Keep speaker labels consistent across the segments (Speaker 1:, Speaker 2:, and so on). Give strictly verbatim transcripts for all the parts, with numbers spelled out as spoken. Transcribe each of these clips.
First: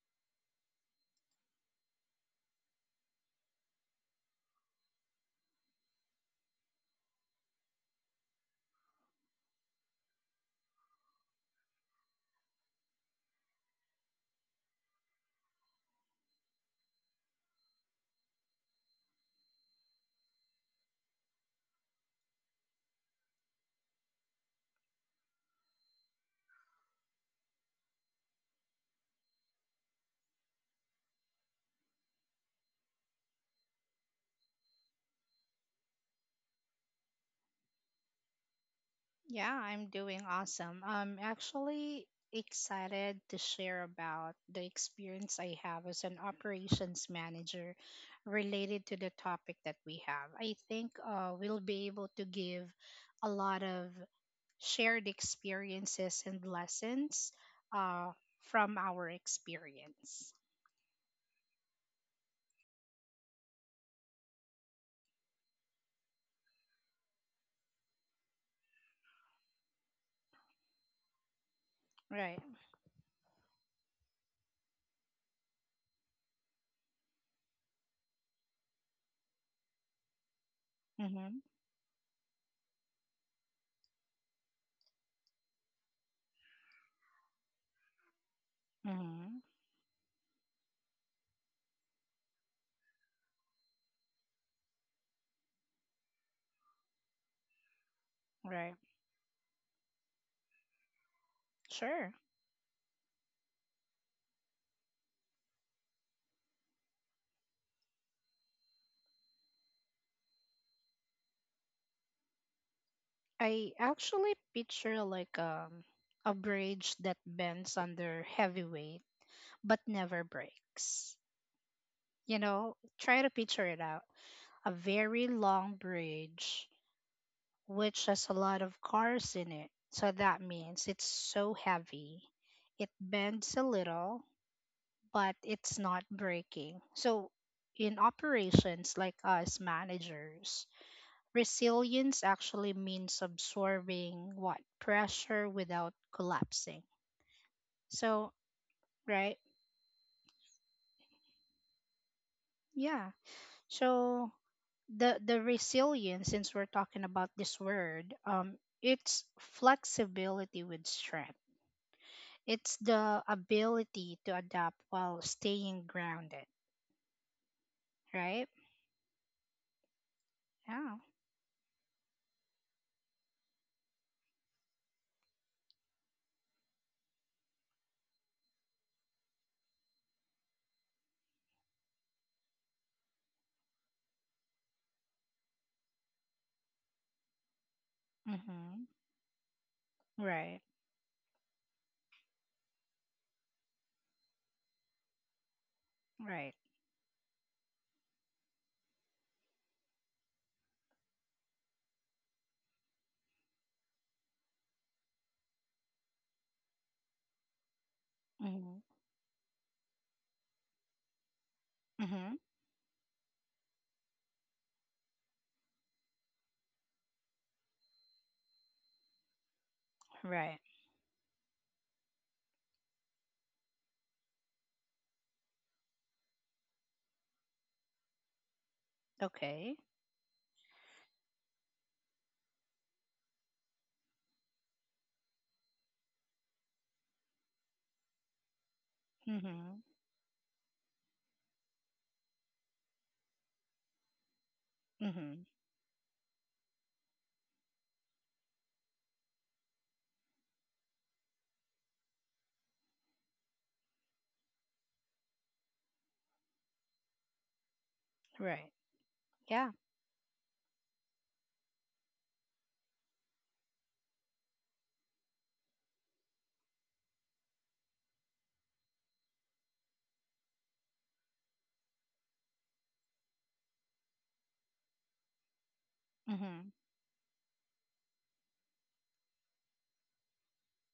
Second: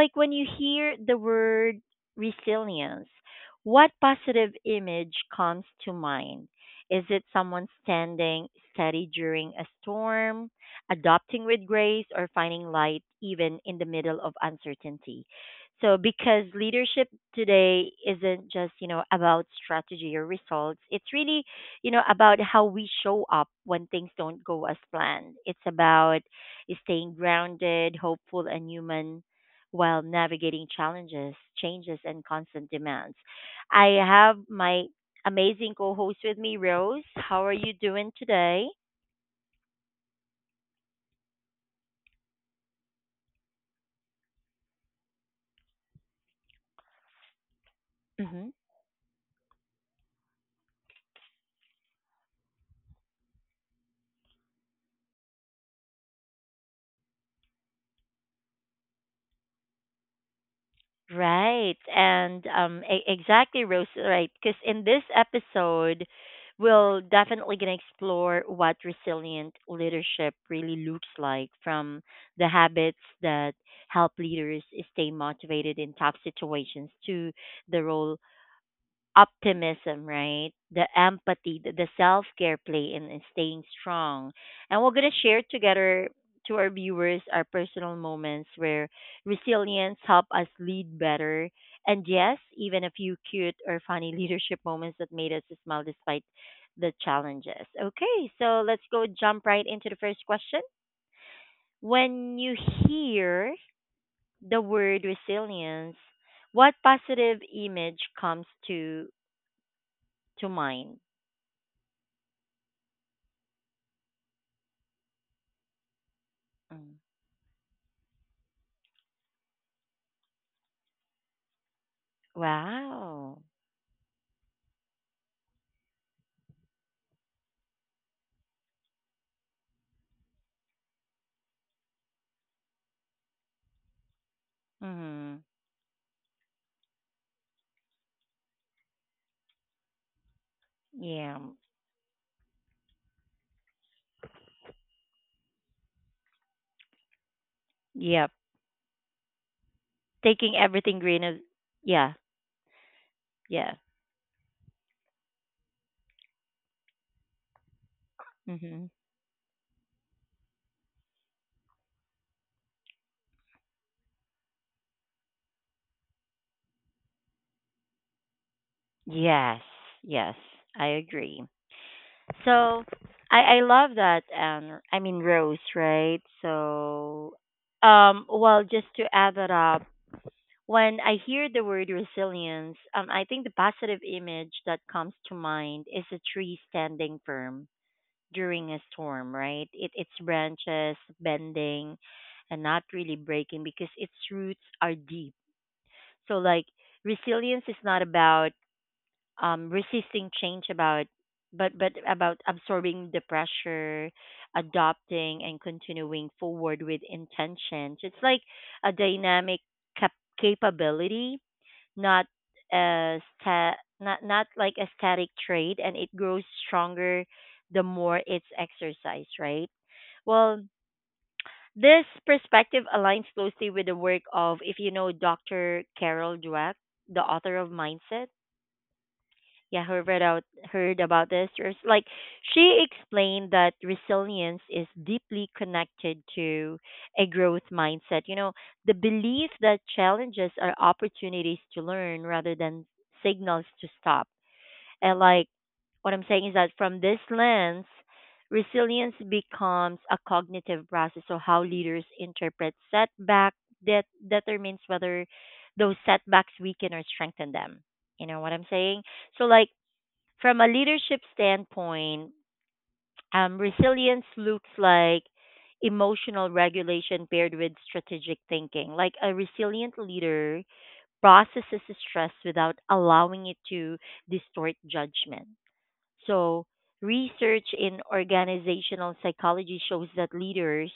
Speaker 1: like when you hear the word resilience, what positive image comes to mind? Is it someone standing steady during a storm, adopting with grace, or finding light even in the middle of uncertainty? So because leadership today isn't just, you know, about strategy or results. It's really, you know, about how we show up when things don't go as planned. It's about staying grounded, hopeful and human while navigating challenges, changes and constant demands. I have my amazing co-host with me, Rose. How are you doing today?
Speaker 2: Yeah, I'm doing awesome. I'm actually excited to share about the experience I have as an operations manager related to the topic that we have. I think uh, we'll be able to give a lot of shared experiences and lessons uh, from our experience.
Speaker 1: Right. And um e- exactly, Rose, right? Cuz in this episode we'll definitely going to explore what resilient leadership really looks like, from
Speaker 2: Right.
Speaker 1: the habits that help leaders stay motivated in tough situations, to the role optimism, right? The
Speaker 2: Mm-hmm.
Speaker 1: empathy, the, the self care play, and, and staying strong. And we're going to share together to our viewers our personal moments where
Speaker 2: Mm-hmm.
Speaker 1: resilience helped us lead better. And yes, even a few cute or funny leadership moments that made us smile despite the challenges. Okay, so
Speaker 2: Right.
Speaker 1: let's go jump right into the first question.
Speaker 2: Sure.
Speaker 1: When you hear the word resilience, what positive image comes to to mind?
Speaker 2: I actually picture like um a
Speaker 1: Mm.
Speaker 2: bridge that bends under heavy weight but never breaks. You know, try to
Speaker 1: Wow.
Speaker 2: picture it out. A very long bridge which has a lot of cars in it. So that means it's so heavy. It bends a little, but
Speaker 1: Mm-hmm.
Speaker 2: it's not breaking. So in operations like us managers,
Speaker 1: Yeah.
Speaker 2: resilience actually means absorbing what pressure without collapsing.
Speaker 1: Yep.
Speaker 2: So, right?
Speaker 1: Taking everything green is yeah.
Speaker 2: Yeah.
Speaker 1: Yeah.
Speaker 2: So the the resilience, since we're talking about this word, um
Speaker 1: Mm-hmm.
Speaker 2: it's flexibility with strength. It's the ability to adapt while staying grounded, right?
Speaker 1: Yes. Yes. I
Speaker 2: Yeah.
Speaker 1: agree. So I I love that, and I mean, Rose, right? So um well, just to add that up, when I hear the word resilience, um I think the positive image that comes to mind is a tree standing firm during a
Speaker 2: Mhm.
Speaker 1: storm, right? It its
Speaker 2: Right.
Speaker 1: branches bending and not really breaking because its roots are deep. So
Speaker 2: Right.
Speaker 1: like, resilience is not about um resisting change about but but about absorbing the pressure, adopting and continuing forward with intention. So it's like
Speaker 2: Mhm.
Speaker 1: a dynamic cap- capability, not
Speaker 2: Mhm.
Speaker 1: a sta- not not like a static trait, and it grows stronger the more it's exercised, right? Well,
Speaker 2: Right.
Speaker 1: this perspective aligns closely with the work of, if you know, doctor Carol Dweck, the author of Mindset.
Speaker 2: Okay.
Speaker 1: Yeah, heard about, heard about this. There's, like, she explained that resilience is deeply connected to a growth mindset, you know, the belief that
Speaker 2: Mhm.
Speaker 1: challenges are opportunities to learn rather than signals to stop. And like,
Speaker 2: Mhm.
Speaker 1: what I'm saying is that from this lens, resilience becomes a cognitive process, so how leaders interpret setback, that determines whether those setbacks weaken or strengthen them, you know what I'm
Speaker 2: Right.
Speaker 1: saying. So like,
Speaker 2: Yeah.
Speaker 1: from a leadership standpoint, um, resilience looks like emotional regulation paired with strategic thinking. Like, a resilient leader processes stress without allowing it to distort judgment. So,
Speaker 2: Mhm.
Speaker 1: research in organizational psychology shows that leaders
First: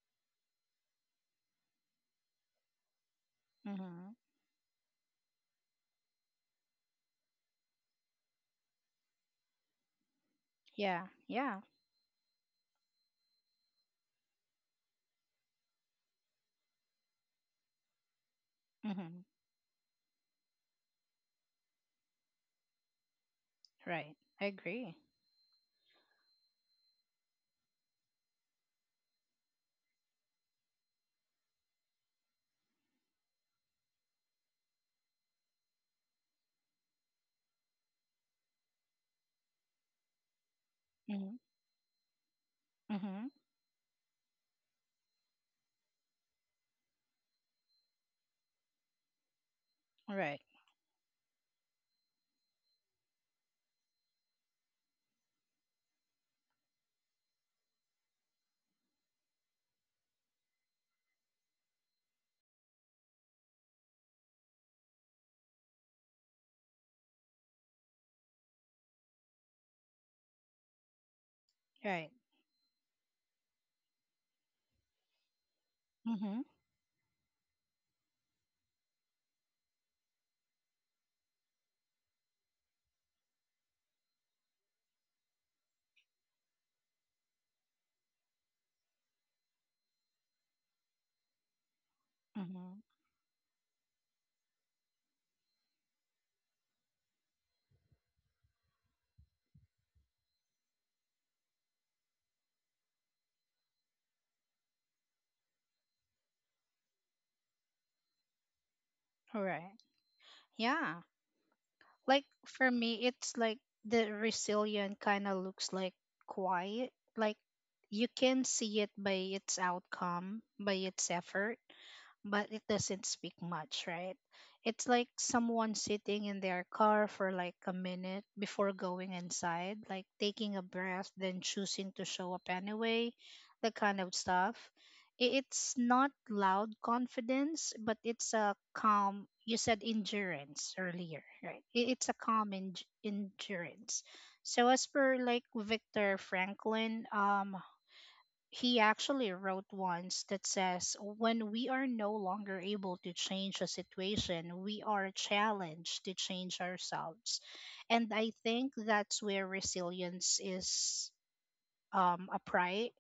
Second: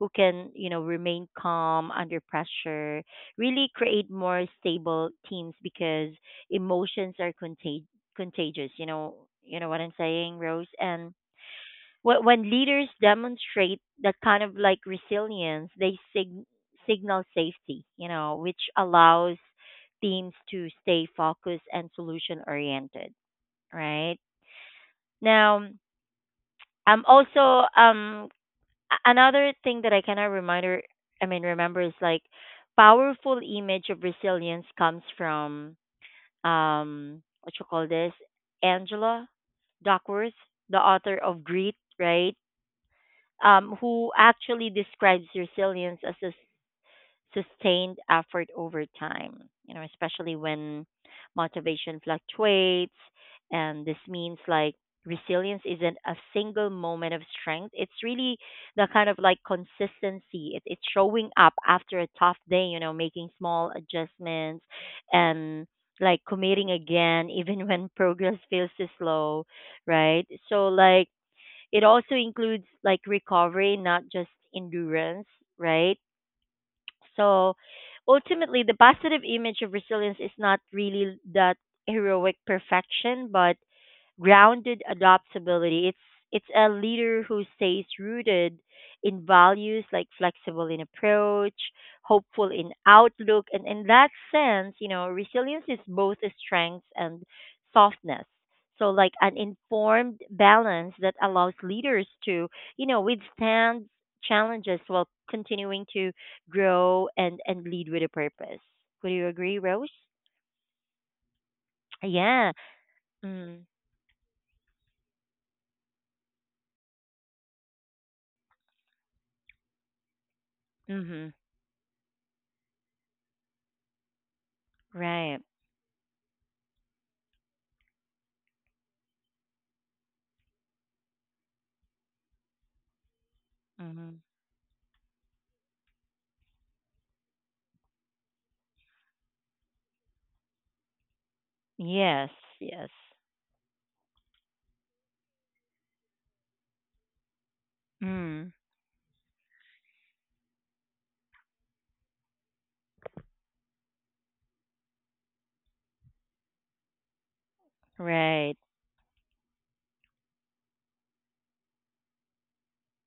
Speaker 1: who can, you know, remain calm under pressure really create
Speaker 2: Mhm.
Speaker 1: more stable teams because emotions are contag- contagious. You know, you know what I'm saying, Rose?
Speaker 2: Yeah,
Speaker 1: And
Speaker 2: yeah.
Speaker 1: wh- when leaders demonstrate that kind of like resilience, they sig- signal safety, you know, which
Speaker 2: Mm-hmm.
Speaker 1: allows teams to stay focused and solution oriented,
Speaker 2: Right.
Speaker 1: right?
Speaker 2: I agree.
Speaker 1: Now, um. Also, um, a- another thing that I cannot reminder, I mean, remember is like, powerful image of resilience comes from um, what you call this, Angela Duckworth, the author
Speaker 2: Mm-hmm.
Speaker 1: of Grit, right?
Speaker 2: Mm-hmm.
Speaker 1: Um, who actually describes resilience as a sustained effort over time, you know, especially
Speaker 2: Right.
Speaker 1: when motivation fluctuates. And this means like, resilience isn't a single moment of strength. It's really the kind of like consistency. It, it's showing up after a tough day, you know, making small adjustments and like committing again, even when progress feels too slow, right? So, like, it
Speaker 2: Right.
Speaker 1: also includes like recovery, not just endurance, right?
Speaker 2: Mm-hmm.
Speaker 1: So ultimately, the positive image of resilience is not really that heroic perfection, but grounded adaptability. It's it's a leader who stays rooted in values, like flexible in approach, hopeful in
Speaker 2: Mm-hmm.
Speaker 1: outlook, and in that sense, you know, resilience is both a strength and softness. So like, an informed balance that allows leaders to, you know, withstand challenges while continuing to grow and and lead with a purpose. Would you agree,
Speaker 2: Right.
Speaker 1: Rose?
Speaker 2: Yeah. Like
Speaker 1: Yeah.
Speaker 2: for me, it's like
Speaker 1: Mm.
Speaker 2: the resilient kind of looks like quiet. Like you can see it by its outcome, by its
Speaker 1: Mhm.
Speaker 2: effort, but it doesn't speak much, right? It's like
Speaker 1: Right.
Speaker 2: someone sitting in their car for like a minute before going inside, like taking a breath, then choosing to show up anyway, that kind of
Speaker 1: Mhm.
Speaker 2: stuff. I- It's not loud confidence, but it's a calm, you said endurance earlier, right? I- It's a
Speaker 1: Yes,
Speaker 2: calm en-
Speaker 1: yes.
Speaker 2: endurance. So as per like Victor Franklin, um,
Speaker 1: Mm,
Speaker 2: he actually wrote once that says, when we are no longer able to change a situation, we are challenged to change ourselves. And I
Speaker 1: right.
Speaker 2: think that's where resilience is um, upright.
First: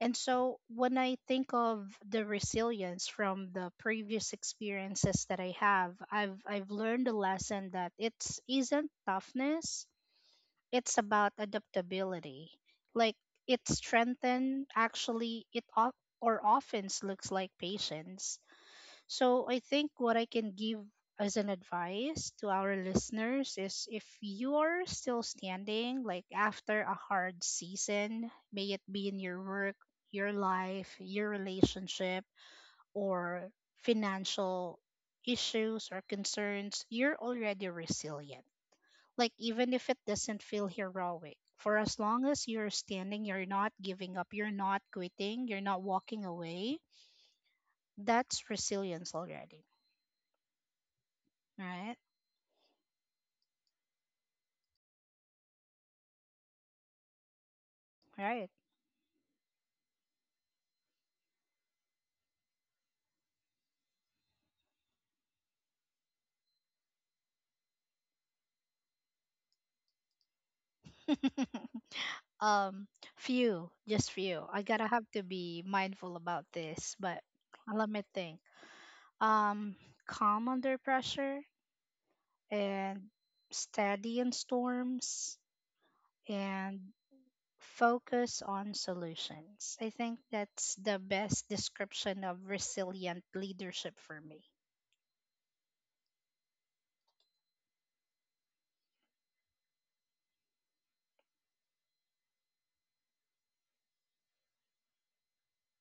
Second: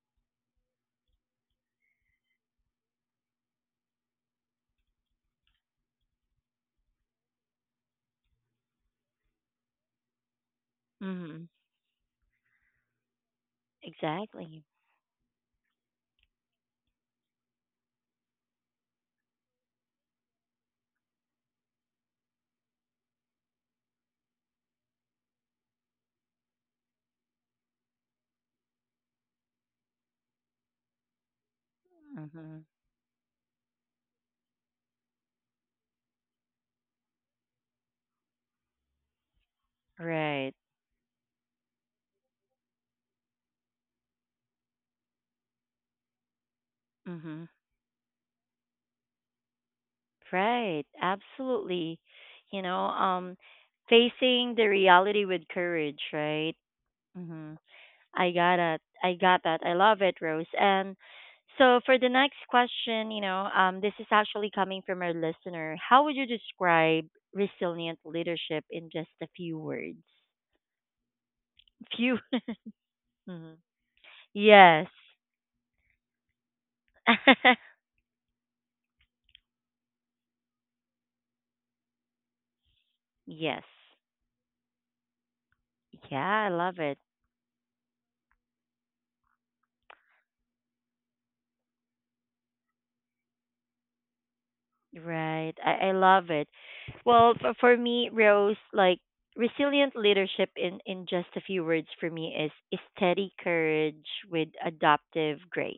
Speaker 2: And so when I think of the resilience from the previous experiences that I have, I've, I've learned a lesson that it's isn't toughness, it's about
Speaker 1: Mm,
Speaker 2: adaptability. Like it's
Speaker 1: exactly.
Speaker 2: strengthened, actually, it o- or often looks like patience. So I think what I can give as an advice to our listeners is if you're still standing, like after a hard season, may it be in your work, your life, your relationship,
Speaker 1: Mm-hmm.
Speaker 2: or financial issues or concerns, you're already resilient, like, even if it doesn't
Speaker 1: Right.
Speaker 2: feel heroic, for as long as you're standing, you're not giving up, you're not quitting, you're not walking away,
Speaker 1: Mm-hmm.
Speaker 2: that's resilience already.
Speaker 1: Right. Absolutely.
Speaker 2: Right?
Speaker 1: You know, um, facing the reality with courage, right? Mm-hmm. I
Speaker 2: Right.
Speaker 1: got it. I got that. I love it, Rose. And so for the next question, you know, um, this is actually coming from our listener. How would you describe resilient leadership in just a few words? Few.
Speaker 2: um,
Speaker 1: Mhm.
Speaker 2: few, just few. I
Speaker 1: Yes.
Speaker 2: gotta have to be mindful about this, but let me think. Um, calm under pressure and
Speaker 1: Yes.
Speaker 2: steady in storms
Speaker 1: Yeah, I
Speaker 2: and
Speaker 1: love it.
Speaker 2: focus on solutions. I think that's the best description of resilient leadership for me.
Speaker 1: Right. I, I love it. Well, for, for me, Rose, like resilient leadership in, in just a few words for me is, is steady courage with adaptive grace.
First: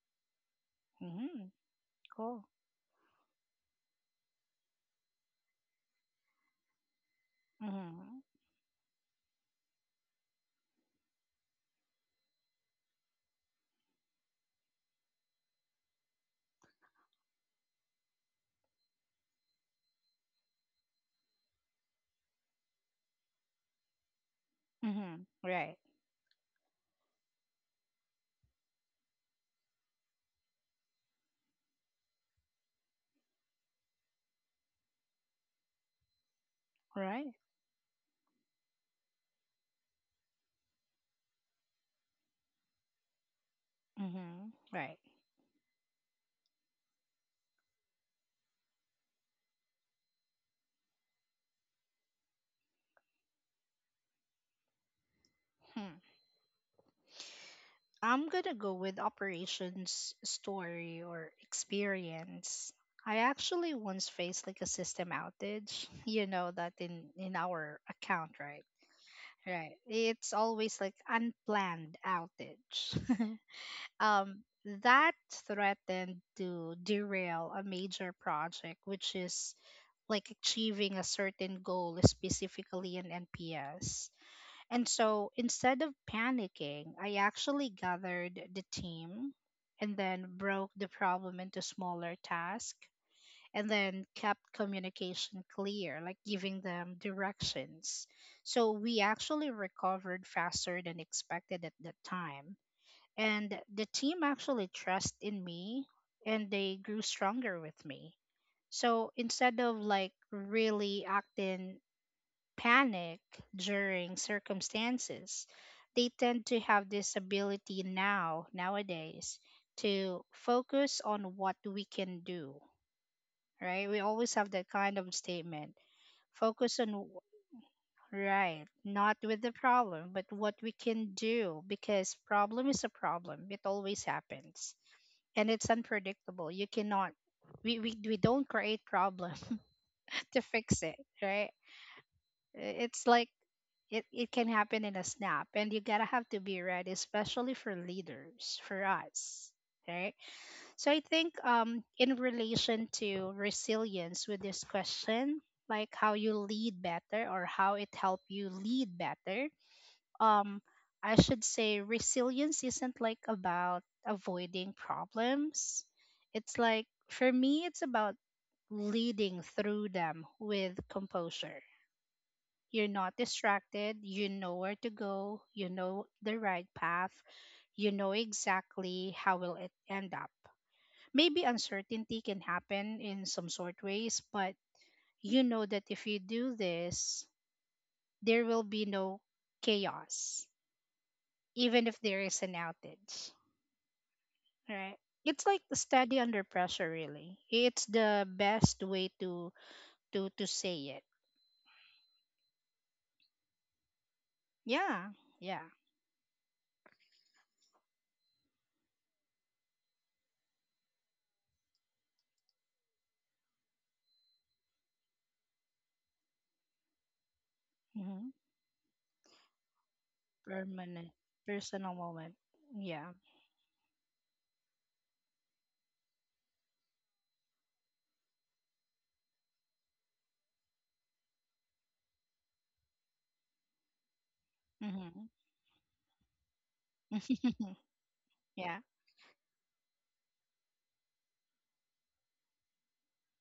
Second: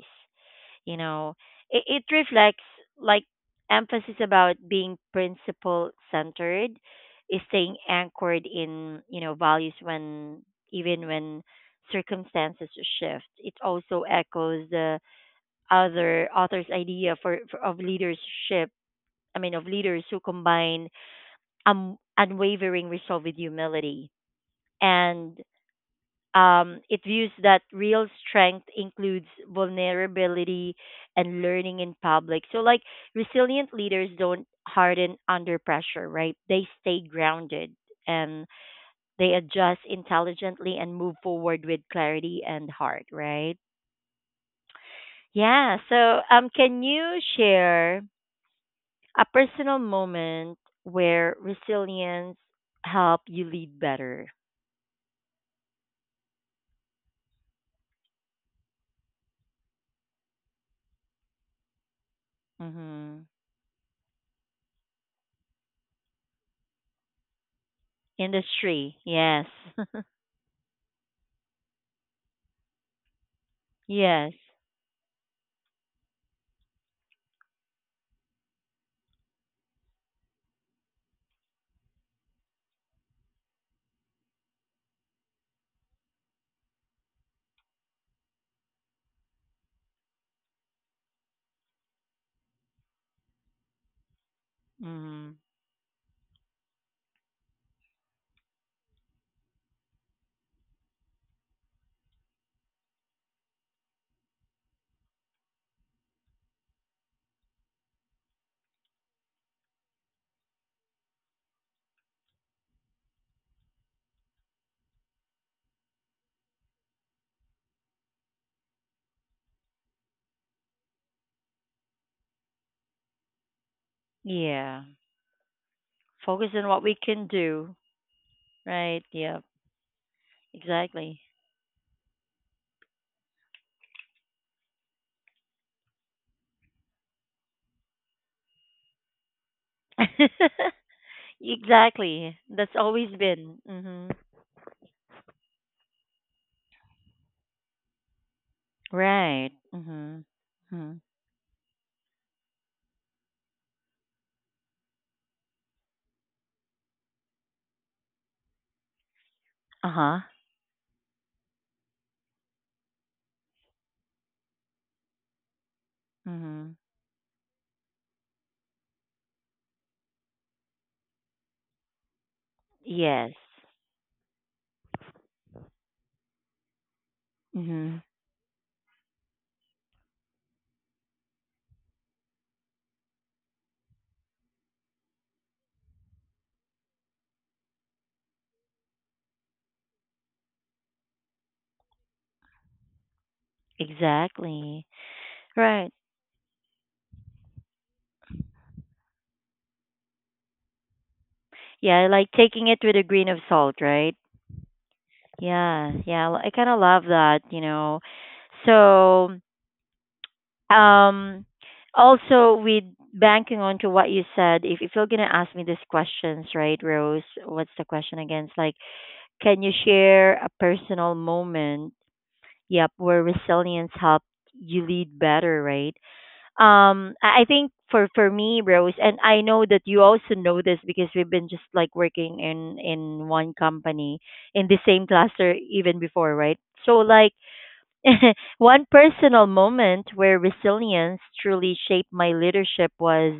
Speaker 1: You know,
Speaker 2: Mm-hmm.
Speaker 1: it, it
Speaker 2: Cool.
Speaker 1: reflects like emphasis about being principle centered, is staying
Speaker 2: Mm-hmm.
Speaker 1: anchored in, you know, values when even when circumstances shift. It also echoes the other author's idea for, for of leadership. I mean, of leaders who combine um, unwavering resolve with humility,
Speaker 2: Mm-hmm.
Speaker 1: and
Speaker 2: Right.
Speaker 1: um, it views that real strength includes vulnerability and learning in public. So, like, resilient leaders don't harden under pressure, right? They stay
Speaker 2: Right.
Speaker 1: grounded and they adjust intelligently and move forward with clarity and heart, right?
Speaker 2: Mm-hmm. Right.
Speaker 1: Yeah. So, um, can you share a personal moment where resilience helped you lead better.
Speaker 2: Hmm. I'm gonna go with operations story or experience. I
Speaker 1: Mm-hmm.
Speaker 2: actually once faced like a system outage, you know that in in our account, right?
Speaker 1: Industry, yes,
Speaker 2: Right. It's always like unplanned outage.
Speaker 1: yes,
Speaker 2: um, that threatened to derail a major project, which is like achieving a certain goal, specifically in N P S. And so instead of panicking, I actually gathered the team and then broke the problem into smaller tasks and then kept
Speaker 1: mm-hmm.
Speaker 2: communication clear, like giving them directions. So we actually recovered faster than expected at that time, and the team actually trust in me and they grew stronger with me. So instead of like really acting panic during circumstances, they tend to have this ability now nowadays to focus on what we can do. Right, we always have that
Speaker 1: Yeah.
Speaker 2: kind of statement,
Speaker 1: Focus on
Speaker 2: focus
Speaker 1: what
Speaker 2: on
Speaker 1: we
Speaker 2: w-
Speaker 1: can do,
Speaker 2: right,
Speaker 1: right?
Speaker 2: not with
Speaker 1: Yeah.
Speaker 2: the problem but what we can
Speaker 1: Exactly.
Speaker 2: do, because problem is a problem, it always happens and it's unpredictable. You cannot, we we, we don't create problem to fix it, right?
Speaker 1: Exactly. That's
Speaker 2: It's
Speaker 1: always
Speaker 2: like
Speaker 1: been.
Speaker 2: it,
Speaker 1: Mm-hmm.
Speaker 2: it can happen in a snap and you gotta have to be ready, especially for leaders, for us.
Speaker 1: Right.
Speaker 2: Right.
Speaker 1: Mm-hmm. Hmm.
Speaker 2: So I think um in relation to resilience with this question, like how you lead better or how it helped you lead better,
Speaker 1: Uh huh.
Speaker 2: um I should say resilience isn't like about avoiding problems. It's
Speaker 1: Mm-hmm.
Speaker 2: like for me it's about leading through them with composure. You're not
Speaker 1: Yes.
Speaker 2: distracted, you know where to go, you know the right path, you
Speaker 1: Mm-hmm.
Speaker 2: know exactly how will it end up. Maybe uncertainty can happen in some sort ways, but you know that if you do this, there will be no chaos, even if there is an outage.
Speaker 1: Exactly.
Speaker 2: Right, it's like
Speaker 1: Right.
Speaker 2: steady under pressure, really it's the best way to to to say it.
Speaker 1: Yeah, like taking it with a grain of salt, right?
Speaker 2: Yeah. Yeah.
Speaker 1: Yeah, yeah, l- I kind of love that, you know. So, um, also with banking on to what you said, if if you're gonna ask me these questions, right, Rose? What's the question
Speaker 2: Hmm.
Speaker 1: again? It's like, can you share a
Speaker 2: permanent
Speaker 1: personal moment?
Speaker 2: Personal moment.
Speaker 1: Yep,
Speaker 2: Yeah.
Speaker 1: where resilience helped you lead better, right? um I I think for for me, Rose, and I know that you also know this because we've been just like working in in one company in the same
Speaker 2: Hmm.
Speaker 1: cluster even before, right? So like,
Speaker 2: Yeah.
Speaker 1: one personal moment where resilience truly shaped my leadership was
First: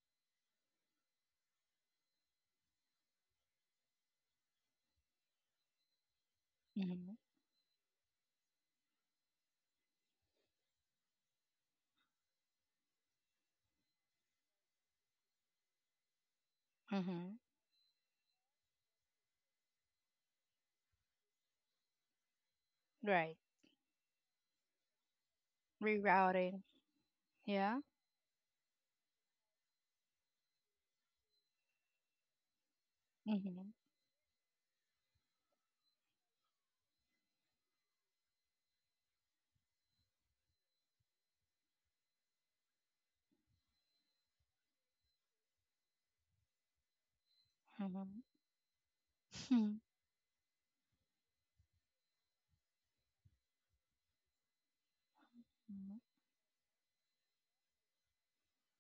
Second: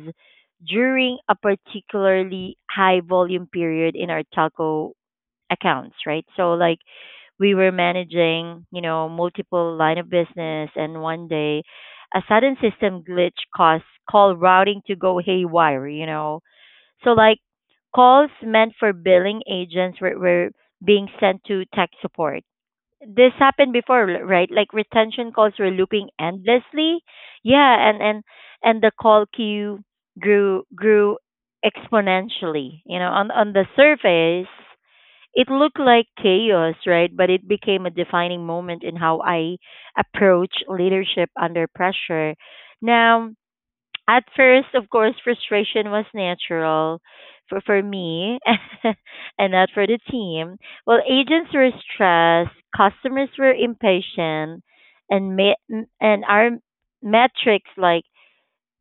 Speaker 1: during a particularly high volume period in our telco accounts, right? So like,
Speaker 2: Hmm.
Speaker 1: we were managing, you know, multiple line of business, and one day a sudden system glitch caused call routing to go haywire, you know. So like,
Speaker 2: Hmm.
Speaker 1: calls meant for billing agents were, were being sent to tech support. This
Speaker 2: Right.
Speaker 1: happened before, l- right? Like retention calls were looping
Speaker 2: Rerouting.
Speaker 1: endlessly.
Speaker 2: Yeah.
Speaker 1: Yeah, and and and the call queue grew grew exponentially. You know, on on the
Speaker 2: Hmm.
Speaker 1: surface, it looked like chaos, right? But it became a defining moment in how I approach leadership under pressure. Now, at first, of course, frustration was natural for, for
Speaker 2: Hmm.
Speaker 1: me, and not
Speaker 2: Hmm.
Speaker 1: for the team. Well, agents were stressed, customers were impatient, and ma- and our metrics like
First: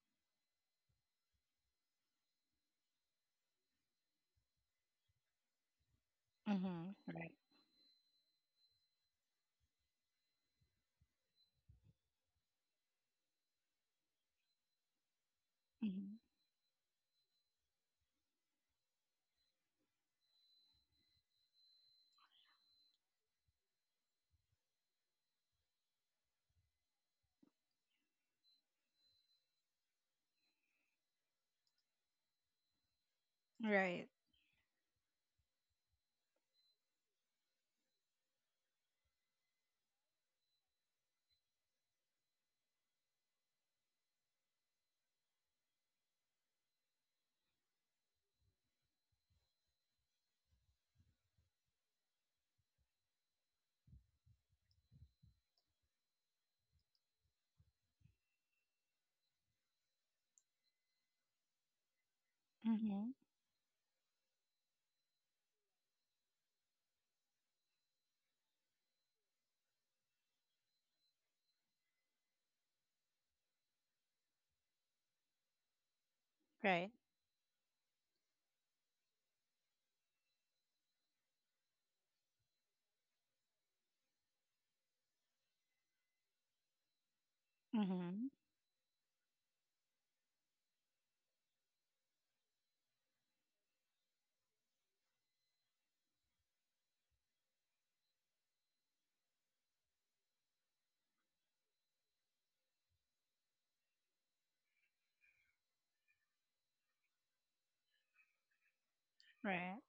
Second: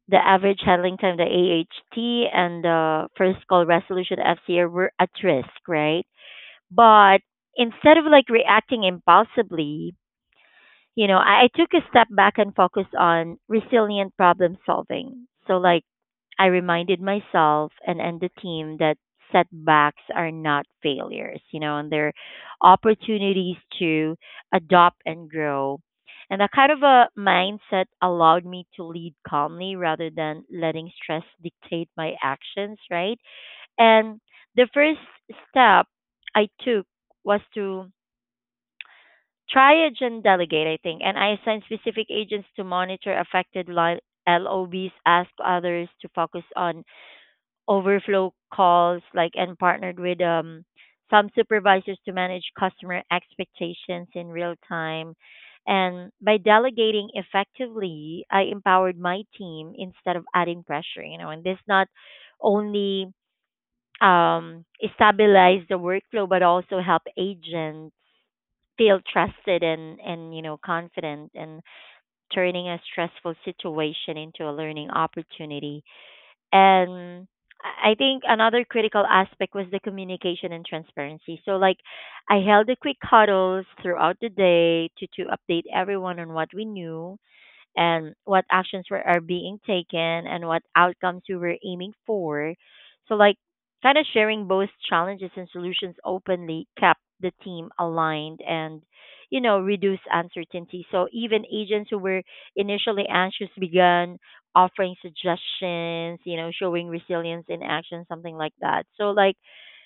Speaker 1: the average handling time, the A H T, and the first call resolution F C R were at risk, right? But
Speaker 2: Right.
Speaker 1: instead of like reacting impulsively, you know, I, I took a step back and focused on resilient problem solving. So like,
Speaker 2: Hmm.
Speaker 1: I reminded myself and, and the team that setbacks are not failures, you know, and they're opportunities to adopt and grow. And that kind of a mindset allowed me to lead calmly rather than letting stress dictate my actions, right?
Speaker 2: Right.
Speaker 1: And the first step I took was to triage and delegate, I think. And I assigned specific agents to monitor affected li- L O Bs. Asked others to focus on overflow calls, like, and partnered with um, some supervisors to manage customer expectations in real time. And by delegating effectively, I empowered my team instead of adding pressure, you know, and this not
Speaker 2: Hmm.
Speaker 1: only um, stabilize the workflow, but also help agents feel trusted and, and you know confident and turning a stressful situation into a learning opportunity.
Speaker 2: Right.
Speaker 1: And I I think another critical aspect was the communication and transparency. So like, I held the quick huddles throughout the day to, to update everyone on what we knew and
Speaker 2: Hmm.
Speaker 1: what actions were are being taken and what outcomes we were aiming for. So like, kind of sharing both challenges and solutions openly kept the team aligned and you know reduce uncertainty. So even agents who were initially anxious began offering suggestions, you know, showing resilience in action, something like that. So like
Speaker 2: Right.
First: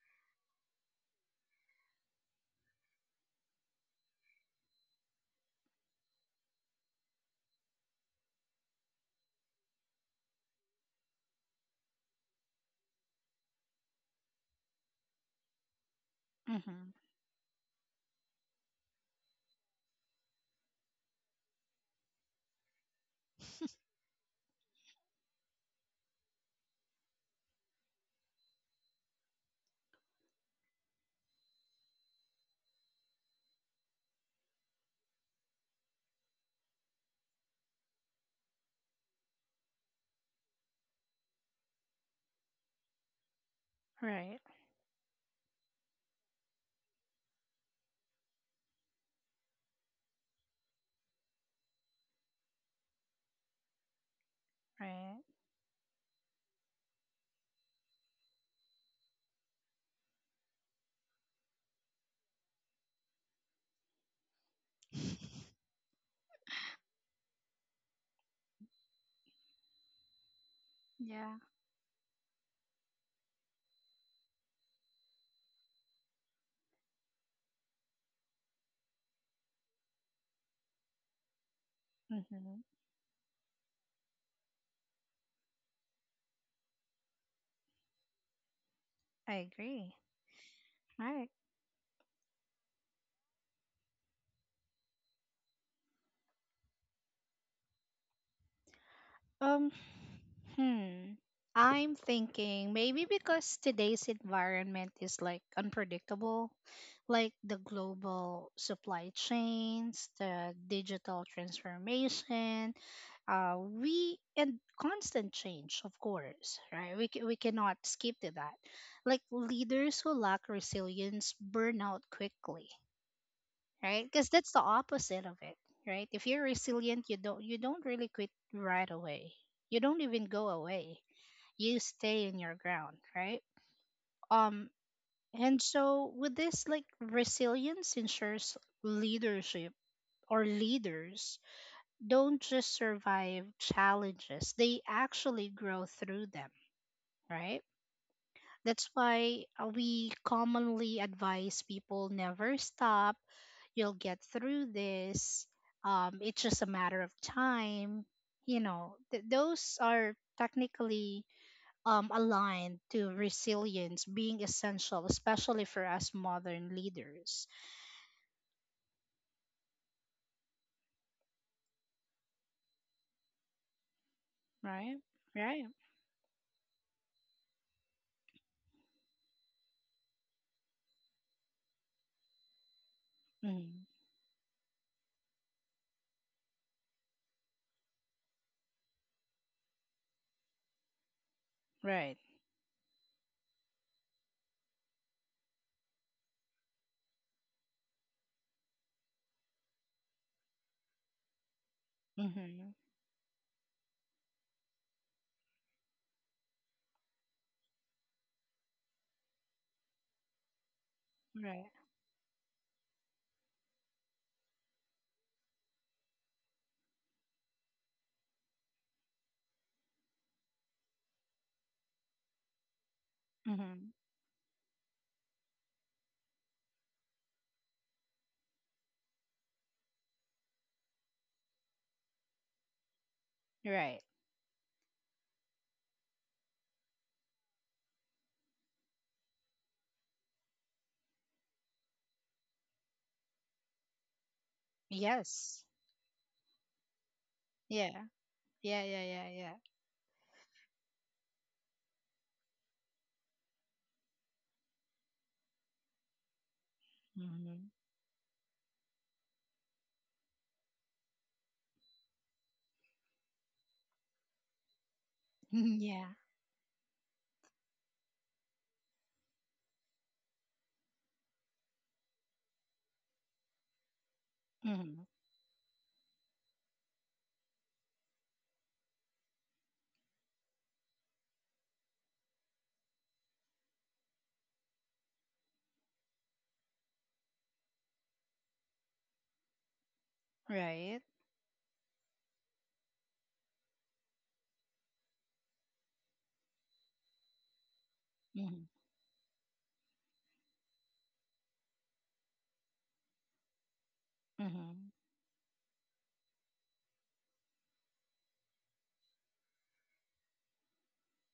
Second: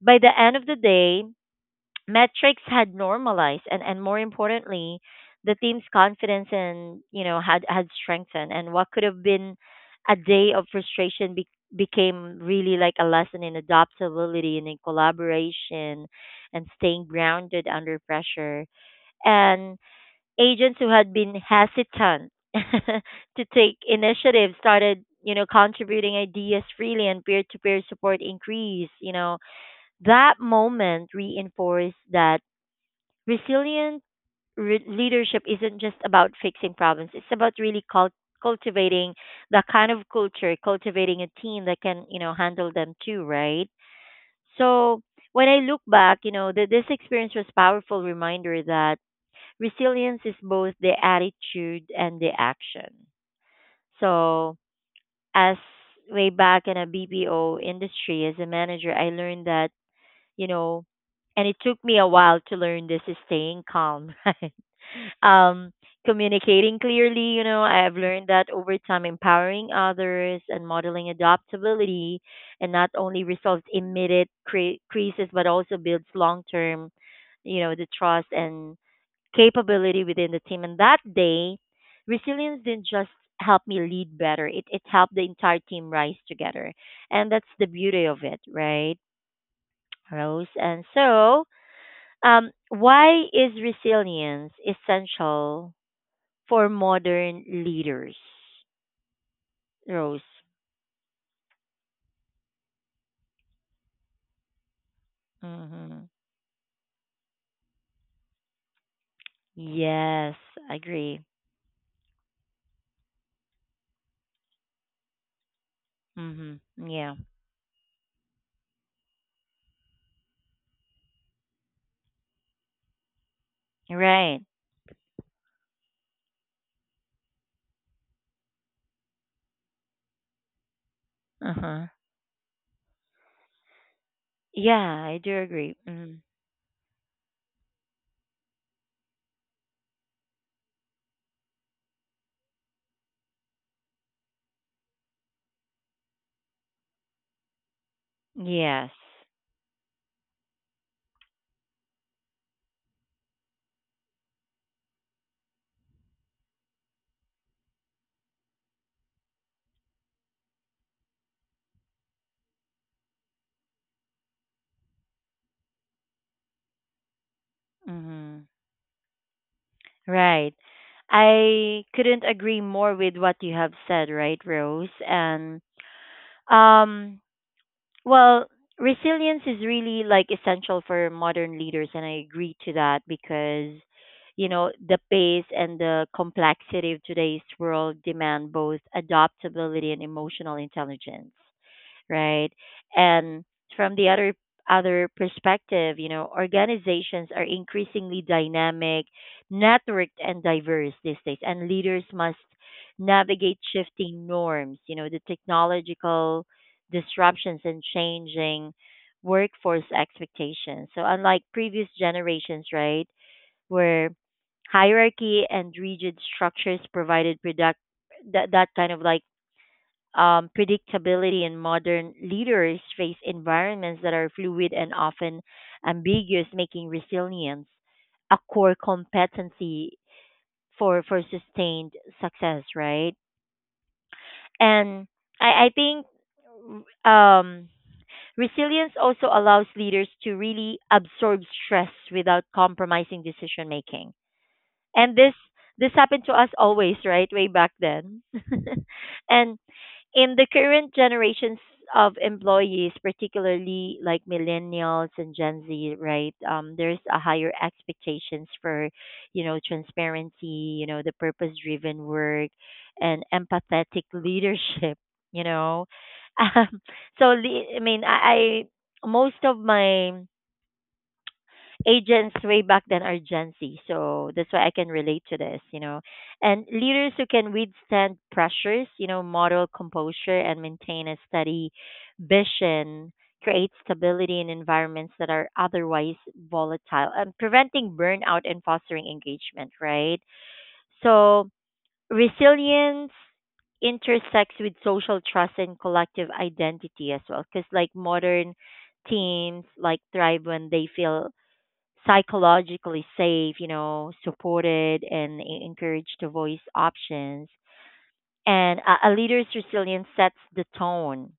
Speaker 1: by the end of the day, metrics had normalized and, and, more importantly, the team's confidence and you know had had strengthened, and what could have been a day of frustration be- became really like a lesson in adaptability and in collaboration and
Speaker 2: Hmm.
Speaker 1: staying grounded under pressure, and agents who had been hesitant to take initiative started you know contributing ideas freely, and peer to peer support increased. You know that moment reinforced that Resilient re- leadership isn't just about fixing problems. It's about really cul- cultivating that kind of culture, cultivating a team that can, you know, handle them too, right?
Speaker 2: Right.
Speaker 1: So when I look back, you know, that this experience was powerful reminder that resilience is both the attitude and the action. So
Speaker 2: Right.
Speaker 1: as way back in a B P O industry as a manager, I learned that, you know, and it took me a while to learn this is staying calm. Right? um Communicating clearly, you know I've learned that over time, empowering others and modeling
Speaker 2: Yeah.
Speaker 1: adaptability and not only resolves immediate cre- creases but also builds long term, you know the trust and capability within the team. And that day, resilience
Speaker 2: Hmm.
Speaker 1: didn't just help me lead better, it, it helped the entire team rise together. And that's the beauty of it, right,
Speaker 2: I agree.
Speaker 1: Rose? And
Speaker 2: All right.
Speaker 1: so, um, why is resilience essential for modern leaders,
Speaker 2: Um,
Speaker 1: Rose?
Speaker 2: hmm. I'm thinking maybe because today's environment is like
Speaker 1: Mm-hmm.
Speaker 2: unpredictable, like the global supply chains,
Speaker 1: Yes,
Speaker 2: the
Speaker 1: I agree.
Speaker 2: digital transformation, uh, we and constant change, of
Speaker 1: Hmm.
Speaker 2: course, right? We
Speaker 1: Yeah,
Speaker 2: ca- we cannot skip to that. Like leaders who lack resilience burn out quickly, right? Because
Speaker 1: right.
Speaker 2: that's the opposite of it, right? If you're resilient, you don't you don't really quit right away. You don't even go away. You
Speaker 1: Uh-huh.
Speaker 2: stay in your ground, right? Um,
Speaker 1: Yeah, I do
Speaker 2: and
Speaker 1: agree. Hmm.
Speaker 2: so with this, like resilience ensures leadership or leaders don't just survive challenges; they actually grow through them, right? That's
Speaker 1: Yes.
Speaker 2: why uh, we commonly advise people never stop, you'll get through this. Um, it's just a matter of time. You know, th- those are technically um, aligned to resilience being essential, especially for us modern leaders.
Speaker 1: Hmm. Right. I couldn't agree more with what you have said, right, Rose?
Speaker 2: Right?
Speaker 1: And,
Speaker 2: Right.
Speaker 1: um, well, resilience is really like essential for modern leaders, and I agree to that because,
Speaker 2: Mhm.
Speaker 1: you know, the pace and the complexity of today's world demand both adaptability and emotional intelligence,
Speaker 2: Right.
Speaker 1: right? And from the other other perspective, you know, organizations are increasingly dynamic, networked and diverse these days, and leaders must
Speaker 2: Hmm.
Speaker 1: navigate shifting norms, you know, the technological disruptions and changing workforce expectations. So unlike
Speaker 2: Right.
Speaker 1: previous generations, right, where hierarchy and rigid structures provided product that that kind of like um, predictability, and modern leaders face
Speaker 2: Hmm.
Speaker 1: environments that are fluid and often ambiguous, making resilience a core competency for, for sustained success, right?
Speaker 2: Right.
Speaker 1: And I, I think, um, resilience also allows leaders to really absorb stress without compromising decision making. And this
Speaker 2: Yes.
Speaker 1: this happened to us always, right? Way back
Speaker 2: Yeah.
Speaker 1: then.
Speaker 2: Yeah. Yeah. Yeah.
Speaker 1: And
Speaker 2: Yeah.
Speaker 1: in the current generations of employees, particularly like millennials and Gen Z, right? Um, there's a higher
Speaker 2: Hmm.
Speaker 1: expectations for, you know, transparency, you know, the purpose-driven work, and empathetic leadership. You know,
Speaker 2: Yeah.
Speaker 1: um, so le- I mean, I, I most of my agents way back then are Gen Z. So that's why I can
Speaker 2: Hmm.
Speaker 1: relate to this, you know. And leaders who can withstand pressures, you know, model composure and maintain a steady vision, create stability in environments that are otherwise volatile and preventing burnout and fostering engagement, right?
Speaker 2: Right.
Speaker 1: So resilience intersects with social trust and collective identity as well, because like modern
Speaker 2: Hmm.
Speaker 1: teams like thrive when they feel psychologically safe, you know,
Speaker 2: Hmm.
Speaker 1: supported and e- encouraged to voice options. And a, a leader's resilience sets the tone,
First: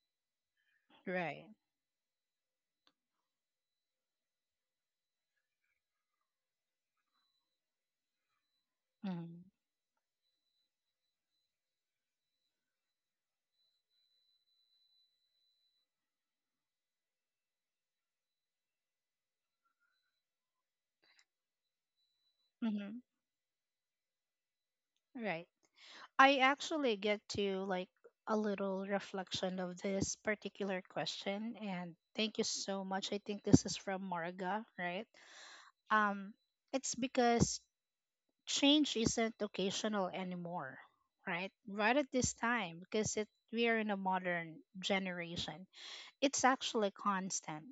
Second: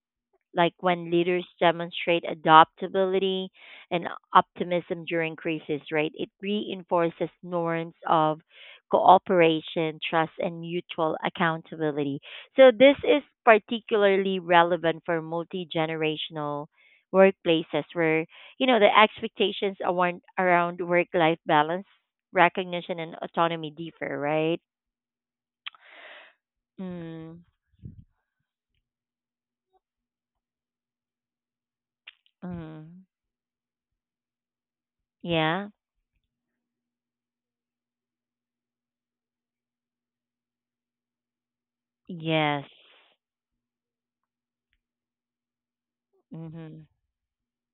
Speaker 1: like when
Speaker 2: Right.
Speaker 1: leaders demonstrate adaptability and optimism during crisis, right? It reinforces norms of
Speaker 2: Hmm.
Speaker 1: cooperation, trust, and mutual accountability. So, this is particularly relevant for multi generational workplaces where, you know, the expectations around, around work life balance, recognition,
Speaker 2: Hmm.
Speaker 1: and autonomy differ, right?
Speaker 2: Right. I actually get
Speaker 1: Mm,
Speaker 2: to like a little reflection of this particular question, and thank you so
Speaker 1: mm,
Speaker 2: much. I think this is from Marga, right?
Speaker 1: yeah.
Speaker 2: Um it's because change isn't occasional anymore, right? Right at this
Speaker 1: Yes.
Speaker 2: time because it we are in a modern generation. It's
Speaker 1: Mm-hmm.
Speaker 2: actually constant.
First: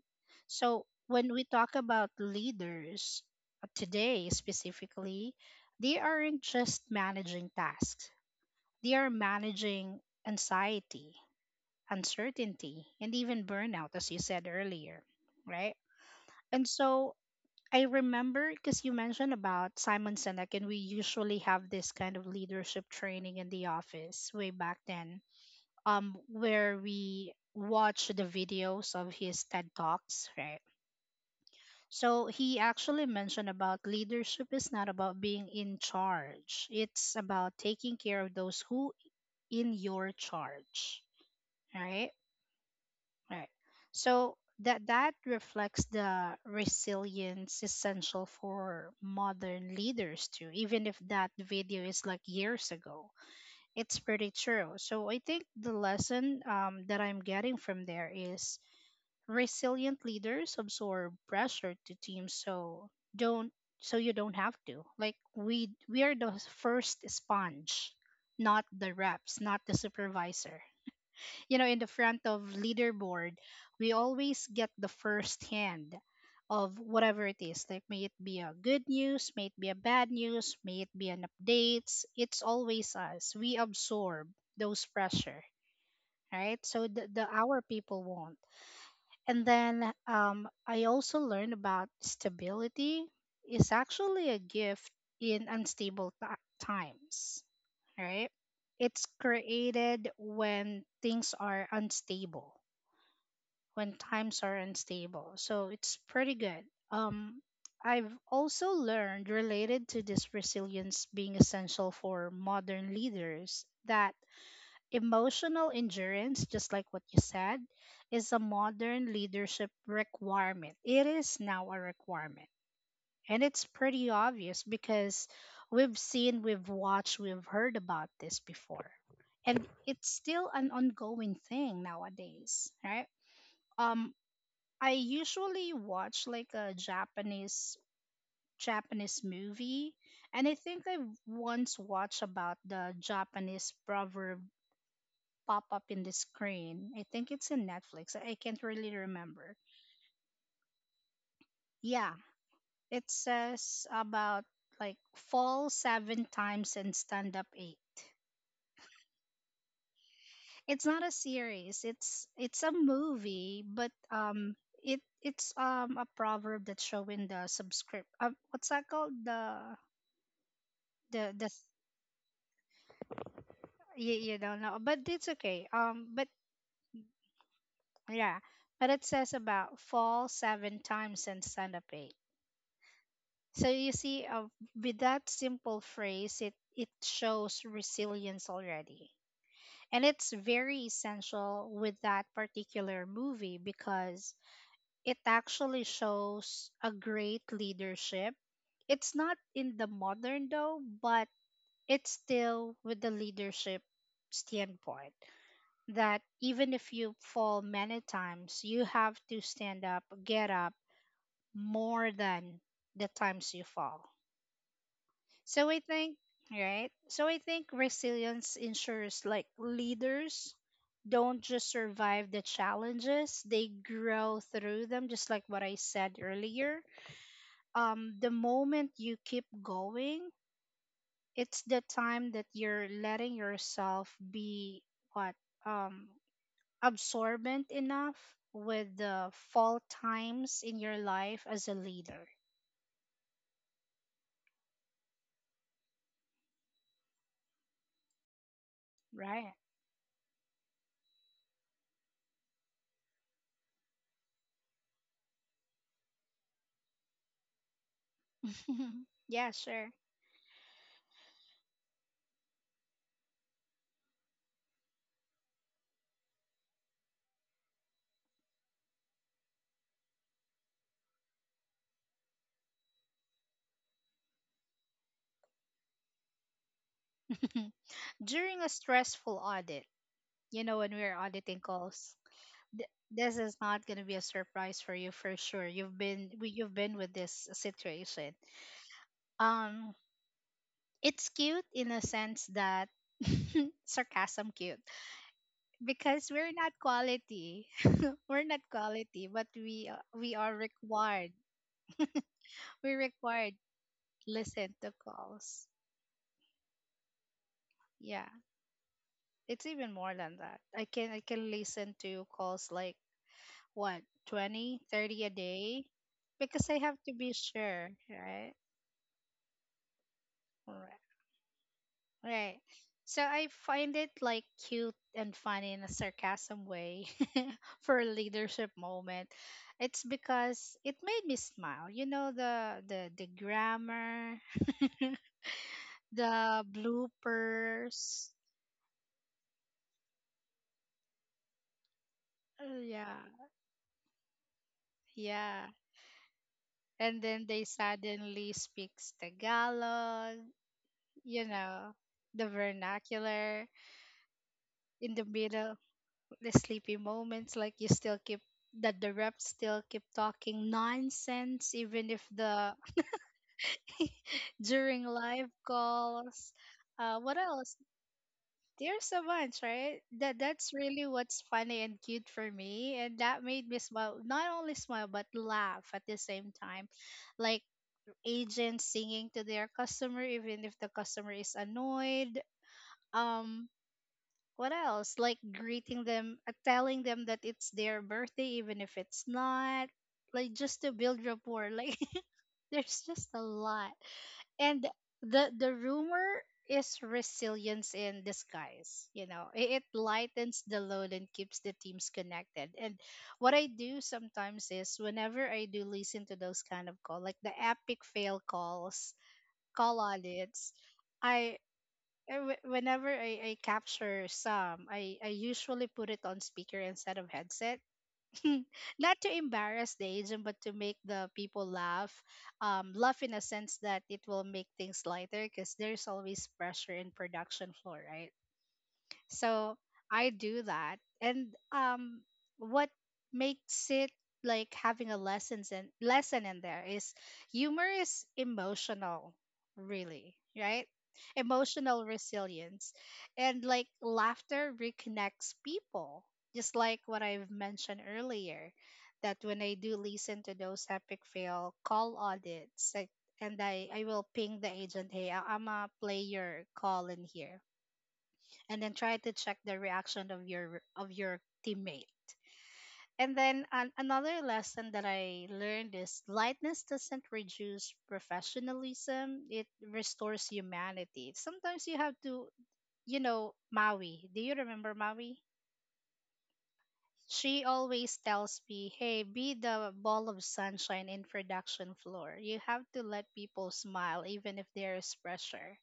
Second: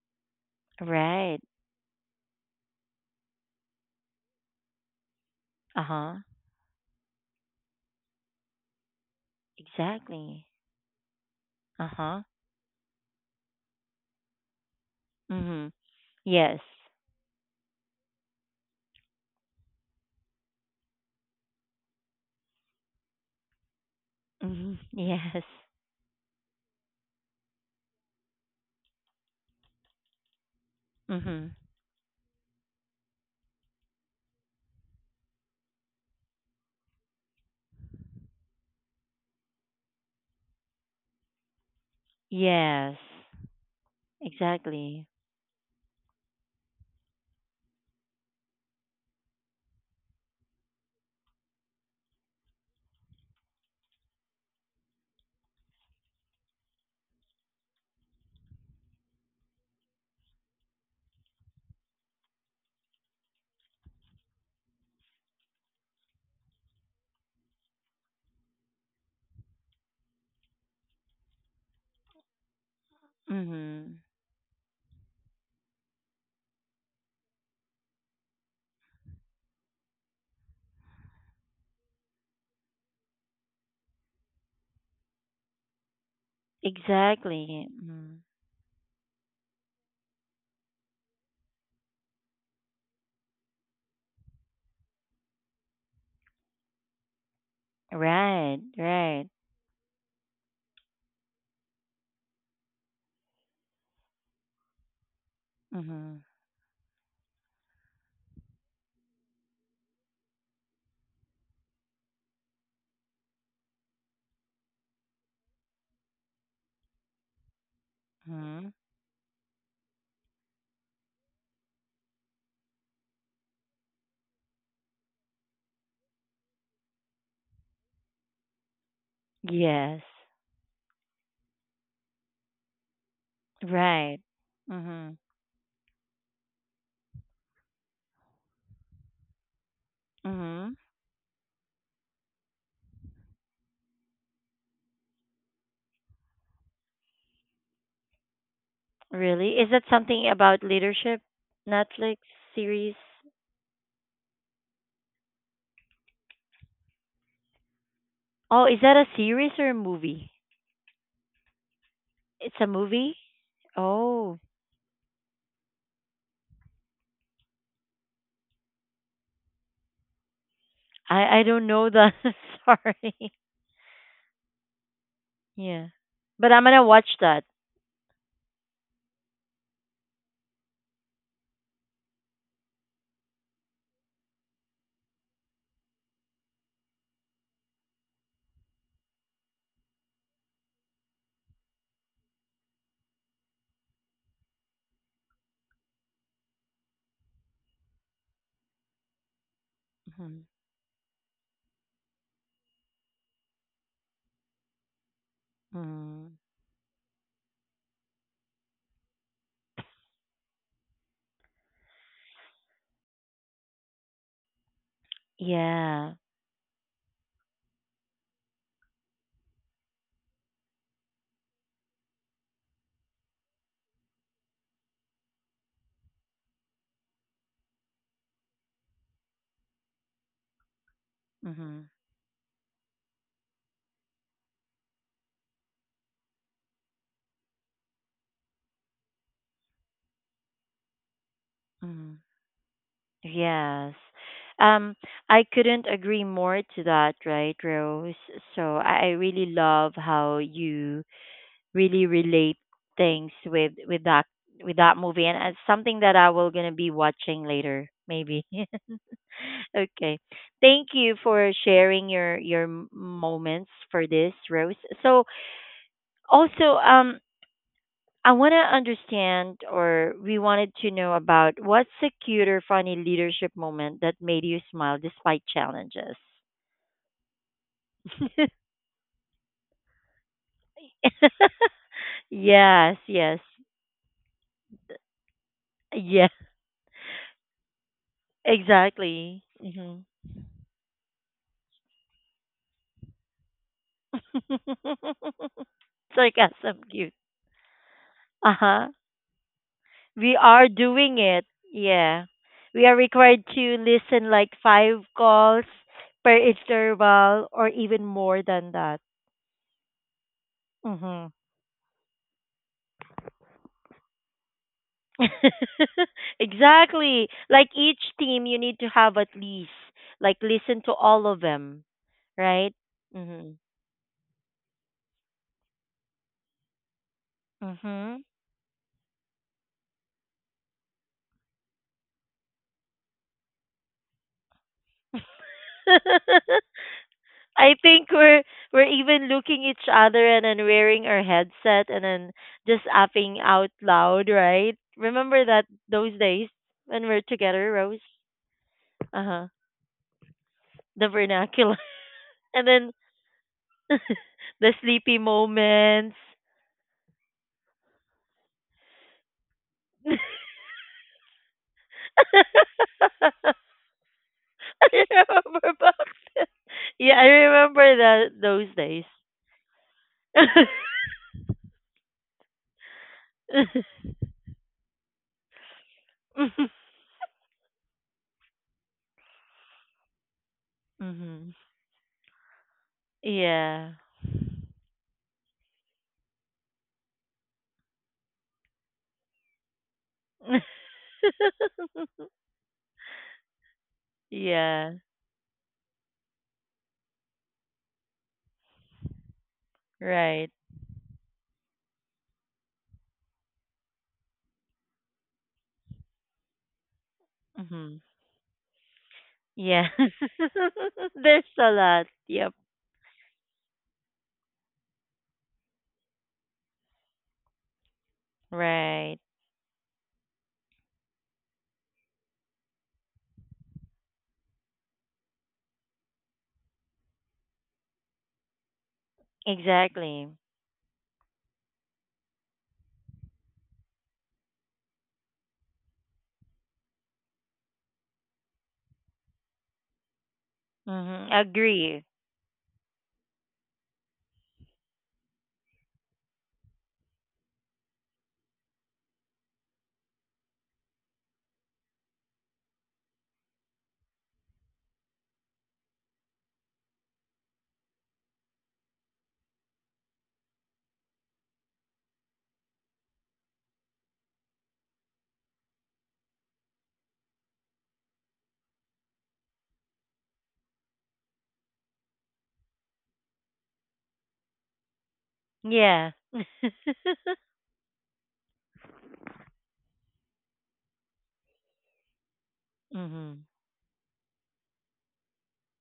Speaker 2: So when
Speaker 1: Right.
Speaker 2: we talk about leaders uh, today specifically,
Speaker 1: Uh
Speaker 2: they
Speaker 1: huh.
Speaker 2: aren't just managing tasks, they are managing
Speaker 1: Exactly.
Speaker 2: anxiety,
Speaker 1: Uh huh.
Speaker 2: uncertainty, and even burnout, as you said earlier,
Speaker 1: Mhm.
Speaker 2: right?
Speaker 1: Yes.
Speaker 2: And so I remember because you mentioned about Simon Sinek, and we usually have this kind of leadership training in the office way back
Speaker 1: Mhm.
Speaker 2: then,
Speaker 1: Yes.
Speaker 2: um, where we watch the videos of his TED Talks, right?
Speaker 1: Mhm.
Speaker 2: So he actually mentioned about leadership is not about being in charge. It's about taking care of those who in your charge. All right.
Speaker 1: Yes.
Speaker 2: All right. So that
Speaker 1: Exactly.
Speaker 2: that reflects the resilience essential for modern leaders too, even if that video is like years ago. It's pretty true. So I think the lesson, um, that I'm getting from there is resilient leaders absorb pressure to teams so don't, so you don't have to. Like we we are the first sponge, not the reps, not the supervisor, you know, in the front of leaderboard. We
Speaker 1: Mhm.
Speaker 2: always get the first hand of whatever it is, like may it be a good news, may it be a bad news, may it be an updates, it's always us, we absorb those pressure, right? So the, the our
Speaker 1: Exactly.
Speaker 2: people
Speaker 1: Mhm.
Speaker 2: won't. And then um, I also learned about stability is actually a gift in unstable ti times, right?
Speaker 1: Right.
Speaker 2: It's
Speaker 1: Right.
Speaker 2: created when things are unstable, when times are unstable. So it's
Speaker 1: Mhm.
Speaker 2: pretty good. Um, I've also learned related to this resilience being essential for modern leaders that emotional endurance, just like what you said, is a
Speaker 1: Mhm.
Speaker 2: modern leadership requirement. It is now a requirement. And it's pretty obvious because we've seen, we've watched, we've heard about this before. And
Speaker 1: Yes.
Speaker 2: it's still an ongoing thing nowadays, right? Um,
Speaker 1: Right.
Speaker 2: I
Speaker 1: Mhm.
Speaker 2: usually watch like a Japanese Japanese movie, and I
Speaker 1: Mhm.
Speaker 2: think I once watched about the Japanese proverb pop up in the screen. I think it's in Netflix. I I can't really remember.
Speaker 1: Really? Is that something about leadership?
Speaker 2: Yeah,
Speaker 1: Netflix series?
Speaker 2: it says about like fall seven times and stand up eight.
Speaker 1: Oh, is that a series or a movie?
Speaker 2: It's not a series. It's
Speaker 1: It's
Speaker 2: it's
Speaker 1: a
Speaker 2: a
Speaker 1: movie?
Speaker 2: movie, but
Speaker 1: Oh.
Speaker 2: um, it it's um, a proverb that's showing the subscript. Uh, what's that called? The the
Speaker 1: I I
Speaker 2: the
Speaker 1: don't know the sorry.
Speaker 2: you, you don't know, but it's okay,
Speaker 1: Yeah.
Speaker 2: um but
Speaker 1: But I'm gonna watch that.
Speaker 2: yeah, but it says about fall seven times and stand up eight. So you see, uh, with that simple phrase it it shows resilience already. And it's very essential with that particular movie because it actually shows a great leadership. It's not in the
Speaker 1: Mhm.
Speaker 2: modern though, but it's still with the leadership standpoint that
Speaker 1: Mhm.
Speaker 2: even if you fall many times, you have to stand up, get up more than the times you fall. So I
Speaker 1: Yeah.
Speaker 2: think, right? So I think resilience ensures like leaders don't just survive the challenges, they grow through them, just like what I said earlier. Um, the moment you keep going, it's the
Speaker 1: Mhm.
Speaker 2: time that you're letting yourself be what? Um, absorbent enough with the fall times in your life as a
Speaker 1: Mhm.
Speaker 2: leader,
Speaker 1: Yes. Um, I couldn't agree more to that, right, Rose? So I I really
Speaker 2: right?
Speaker 1: love how you really relate things with with that with that movie, and it's something that I will gonna be watching later, maybe.
Speaker 2: Yeah, sure.
Speaker 1: Okay. Thank you for sharing your your m- moments for this, Rose. So also, um, I want to understand, or we wanted to know about what's a cute or funny leadership moment that made you smile despite challenges?
Speaker 2: During a stressful audit, you know, when we're auditing calls, th-
Speaker 1: Yes,
Speaker 2: this
Speaker 1: yes,
Speaker 2: is not going to be a surprise for you for sure. You've
Speaker 1: yeah,
Speaker 2: been we, you've been with this situation.
Speaker 1: exactly.
Speaker 2: Um,
Speaker 1: Hmm.
Speaker 2: it's cute in a sense that sarcasm cute because we're not
Speaker 1: Sarcasm, cute.
Speaker 2: quality we're
Speaker 1: Uh
Speaker 2: not
Speaker 1: huh.
Speaker 2: quality but we uh, we
Speaker 1: We
Speaker 2: are
Speaker 1: are doing
Speaker 2: required
Speaker 1: it. Yeah. We
Speaker 2: we're
Speaker 1: are required
Speaker 2: required
Speaker 1: to listen like
Speaker 2: listen to
Speaker 1: five
Speaker 2: calls.
Speaker 1: calls per interval or even
Speaker 2: Yeah,
Speaker 1: more than that.
Speaker 2: it's even more than that. I can I
Speaker 1: Mm-hmm.
Speaker 2: can listen to calls like what twenty thirty a day because I have to
Speaker 1: Exactly.
Speaker 2: be
Speaker 1: Like
Speaker 2: sure,
Speaker 1: each team,
Speaker 2: right?
Speaker 1: you need to have at least like listen to
Speaker 2: Right,
Speaker 1: all of them,
Speaker 2: right.
Speaker 1: right?
Speaker 2: So I
Speaker 1: Mhm.
Speaker 2: find it like cute and funny in a sarcasm way for a
Speaker 1: Mhm.
Speaker 2: leadership moment. It's because it made me smile. You know the the the grammar, the
Speaker 1: I think
Speaker 2: bloopers.
Speaker 1: we're we're even looking each other and then wearing our headset and then
Speaker 2: Uh,
Speaker 1: just
Speaker 2: Yeah,
Speaker 1: apping out loud, right? Remember that
Speaker 2: yeah.
Speaker 1: those days when
Speaker 2: And
Speaker 1: we're
Speaker 2: then they
Speaker 1: together, Rose?
Speaker 2: suddenly speaks
Speaker 1: Uh huh.
Speaker 2: Tagalog,
Speaker 1: The
Speaker 2: you
Speaker 1: vernacular
Speaker 2: know, the
Speaker 1: and then
Speaker 2: vernacular
Speaker 1: the sleepy
Speaker 2: in the middle,
Speaker 1: moments.
Speaker 2: the sleepy moments, like you still keep that the reps still keep talking nonsense even if the
Speaker 1: I
Speaker 2: during live
Speaker 1: remember boxes.
Speaker 2: calls.
Speaker 1: Yeah,
Speaker 2: Uh,
Speaker 1: I
Speaker 2: what else?
Speaker 1: remember that those days.
Speaker 2: There's a bunch, right? That that's really what's funny and cute for me, and that made me smile. Not only smile but laugh at the same time, like agents singing to their customer even if the customer
Speaker 1: Hmm.
Speaker 2: is annoyed, um
Speaker 1: Yeah.
Speaker 2: what else, like greeting them, uh, telling them that it's their birthday even if it's not, like just to build rapport, like there's just a lot. And
Speaker 1: Yeah.
Speaker 2: the the rumor is resilience in disguise, you know, it, it
Speaker 1: Right.
Speaker 2: lightens the load and keeps the teams connected. And what I do sometimes is whenever I do listen to those kind of call, like the
Speaker 1: Hmm.
Speaker 2: epic fail calls,
Speaker 1: Yeah.
Speaker 2: call audits,
Speaker 1: There's
Speaker 2: I
Speaker 1: a lot.
Speaker 2: I-
Speaker 1: Yep.
Speaker 2: w- whenever I, I capture some, I, I usually put it on speaker instead of headset,
Speaker 1: Right.
Speaker 2: not to embarrass the agent, but to make the people laugh. Um, laugh in a sense that it will make things lighter because there's always pressure in production floor, right? So I
Speaker 1: Exactly.
Speaker 2: do that. And um what makes it like having a lessons in lesson in there is humor is emotional, really, right?
Speaker 1: Mm-hmm. Agree.
Speaker 2: Emotional resilience. And like laughter reconnects people. Just like what I've mentioned earlier, that when I do listen to those epic fail call audits, like, and I, I will ping the agent, hey, I- I'm a player call in here and then try to check the reaction of your of your teammate. And then an, another lesson that I learned is lightness doesn't reduce professionalism; it restores humanity. Sometimes you have to, you know, Maui. Do you remember Maui?
Speaker 1: Yeah.
Speaker 2: She always tells me, "Hey, be the ball of sunshine in production floor. You have to let
Speaker 1: Hmm.
Speaker 2: people smile even if there is pressure."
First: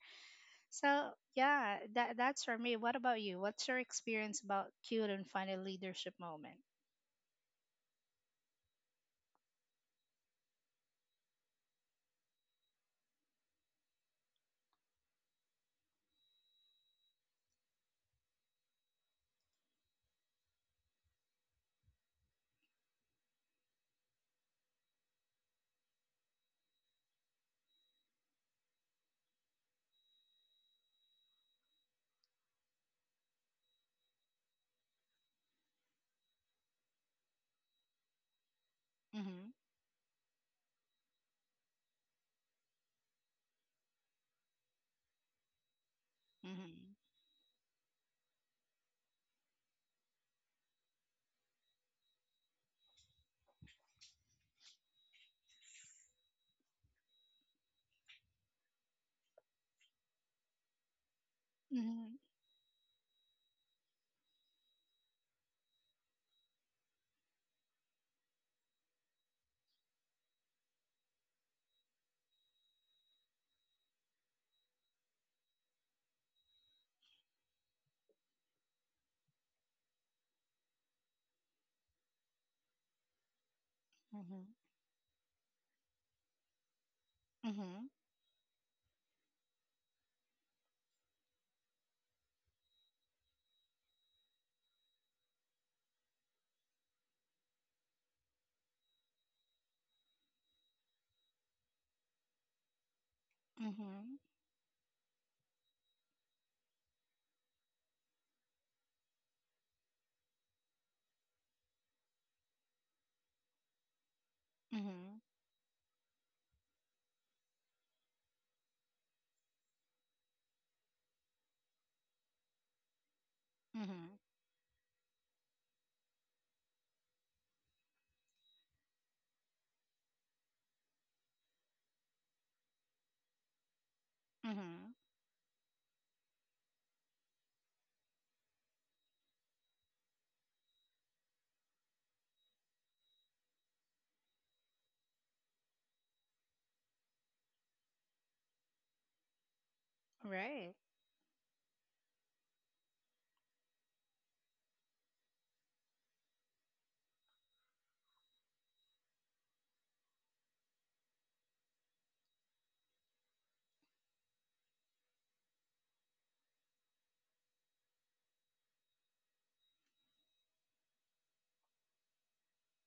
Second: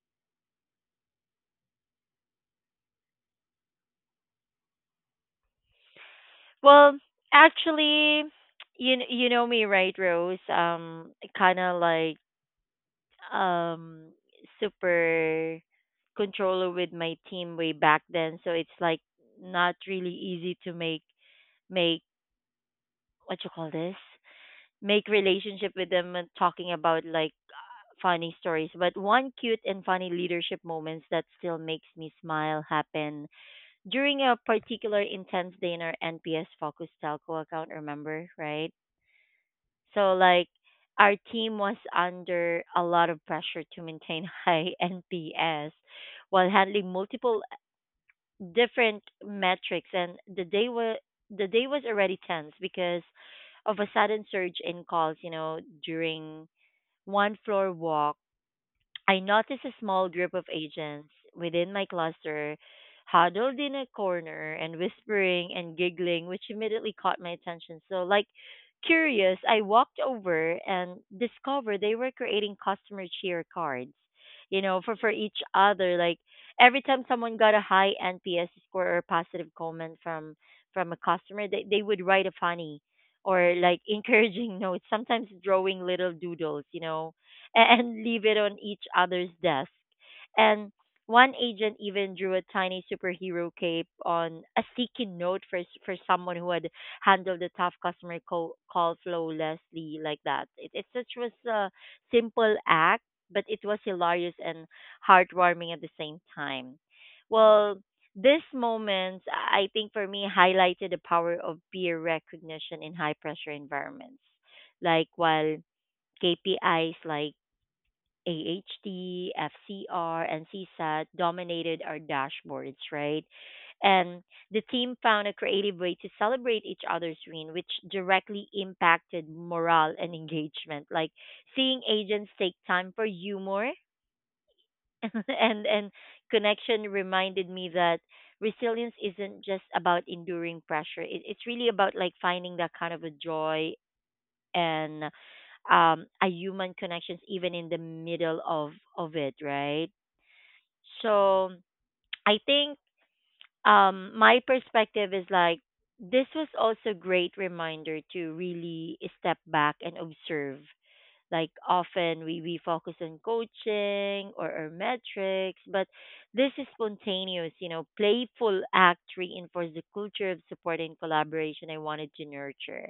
Speaker 2: So yeah, that that's for me. What about you? What's your experience about cute and funny leadership moment?
Speaker 1: Well, actually, you kn- you know me, right, Rose? Um, kind of like um super controller with my team way back then, so it's like not really easy to make make what you call this, make relationship with them and talking about like funny stories, but one cute and funny leadership moments that still makes me smile happen during a particular intense day in our NPS focus telco account, remember, right?
Speaker 2: Mhm.
Speaker 1: So like our team was under a lot of pressure to maintain high N P S while handling
Speaker 2: Mhm.
Speaker 1: multiple uh, different metrics, and the day was the day was already tense because of a sudden surge in calls, you know, during one floor walk. I noticed a small group of agents within my
Speaker 2: Mhm.
Speaker 1: cluster huddled in a corner and whispering and giggling, which immediately caught my attention. So, like, curious, I walked over and discovered they were creating customer cheer cards, you know, for, for each other. Like, every time someone got a high N P S score or a positive comment from from a customer, they, they would write a funny or like
Speaker 2: Mhm.
Speaker 1: encouraging note, sometimes drawing little doodles, you know,
Speaker 2: Mhm.
Speaker 1: and leave it on each other's desk. And one agent even drew a tiny superhero cape on a sticky note for s- for someone who had handled the tough customer call, call flawlessly like that. It, it such was a simple act, but it was
Speaker 2: Mhm.
Speaker 1: hilarious and heartwarming at the same time. Well, this moment, I think for me, highlighted the power of peer recognition in high pressure environments. Like
Speaker 2: Mhm.
Speaker 1: while K P Is like A H D, F C R, and CSAT dominated our dashboards, right?
Speaker 2: Mhm.
Speaker 1: And the team found a creative way to celebrate each other's win, which directly impacted morale and engagement. Like seeing agents take time for humor
Speaker 2: Mhm.
Speaker 1: and, and connection reminded me that resilience isn't just about enduring pressure. It, it's really about like finding that kind of a joy and um, a human connections even in the middle of of it, right?
Speaker 2: Right.
Speaker 1: So I think, um, my perspective is like this was also great reminder to really step back and observe. Like often we, we focus on coaching or, or metrics, but this is spontaneous, you know, playful act reinforces the culture of support and collaboration I wanted to nurture.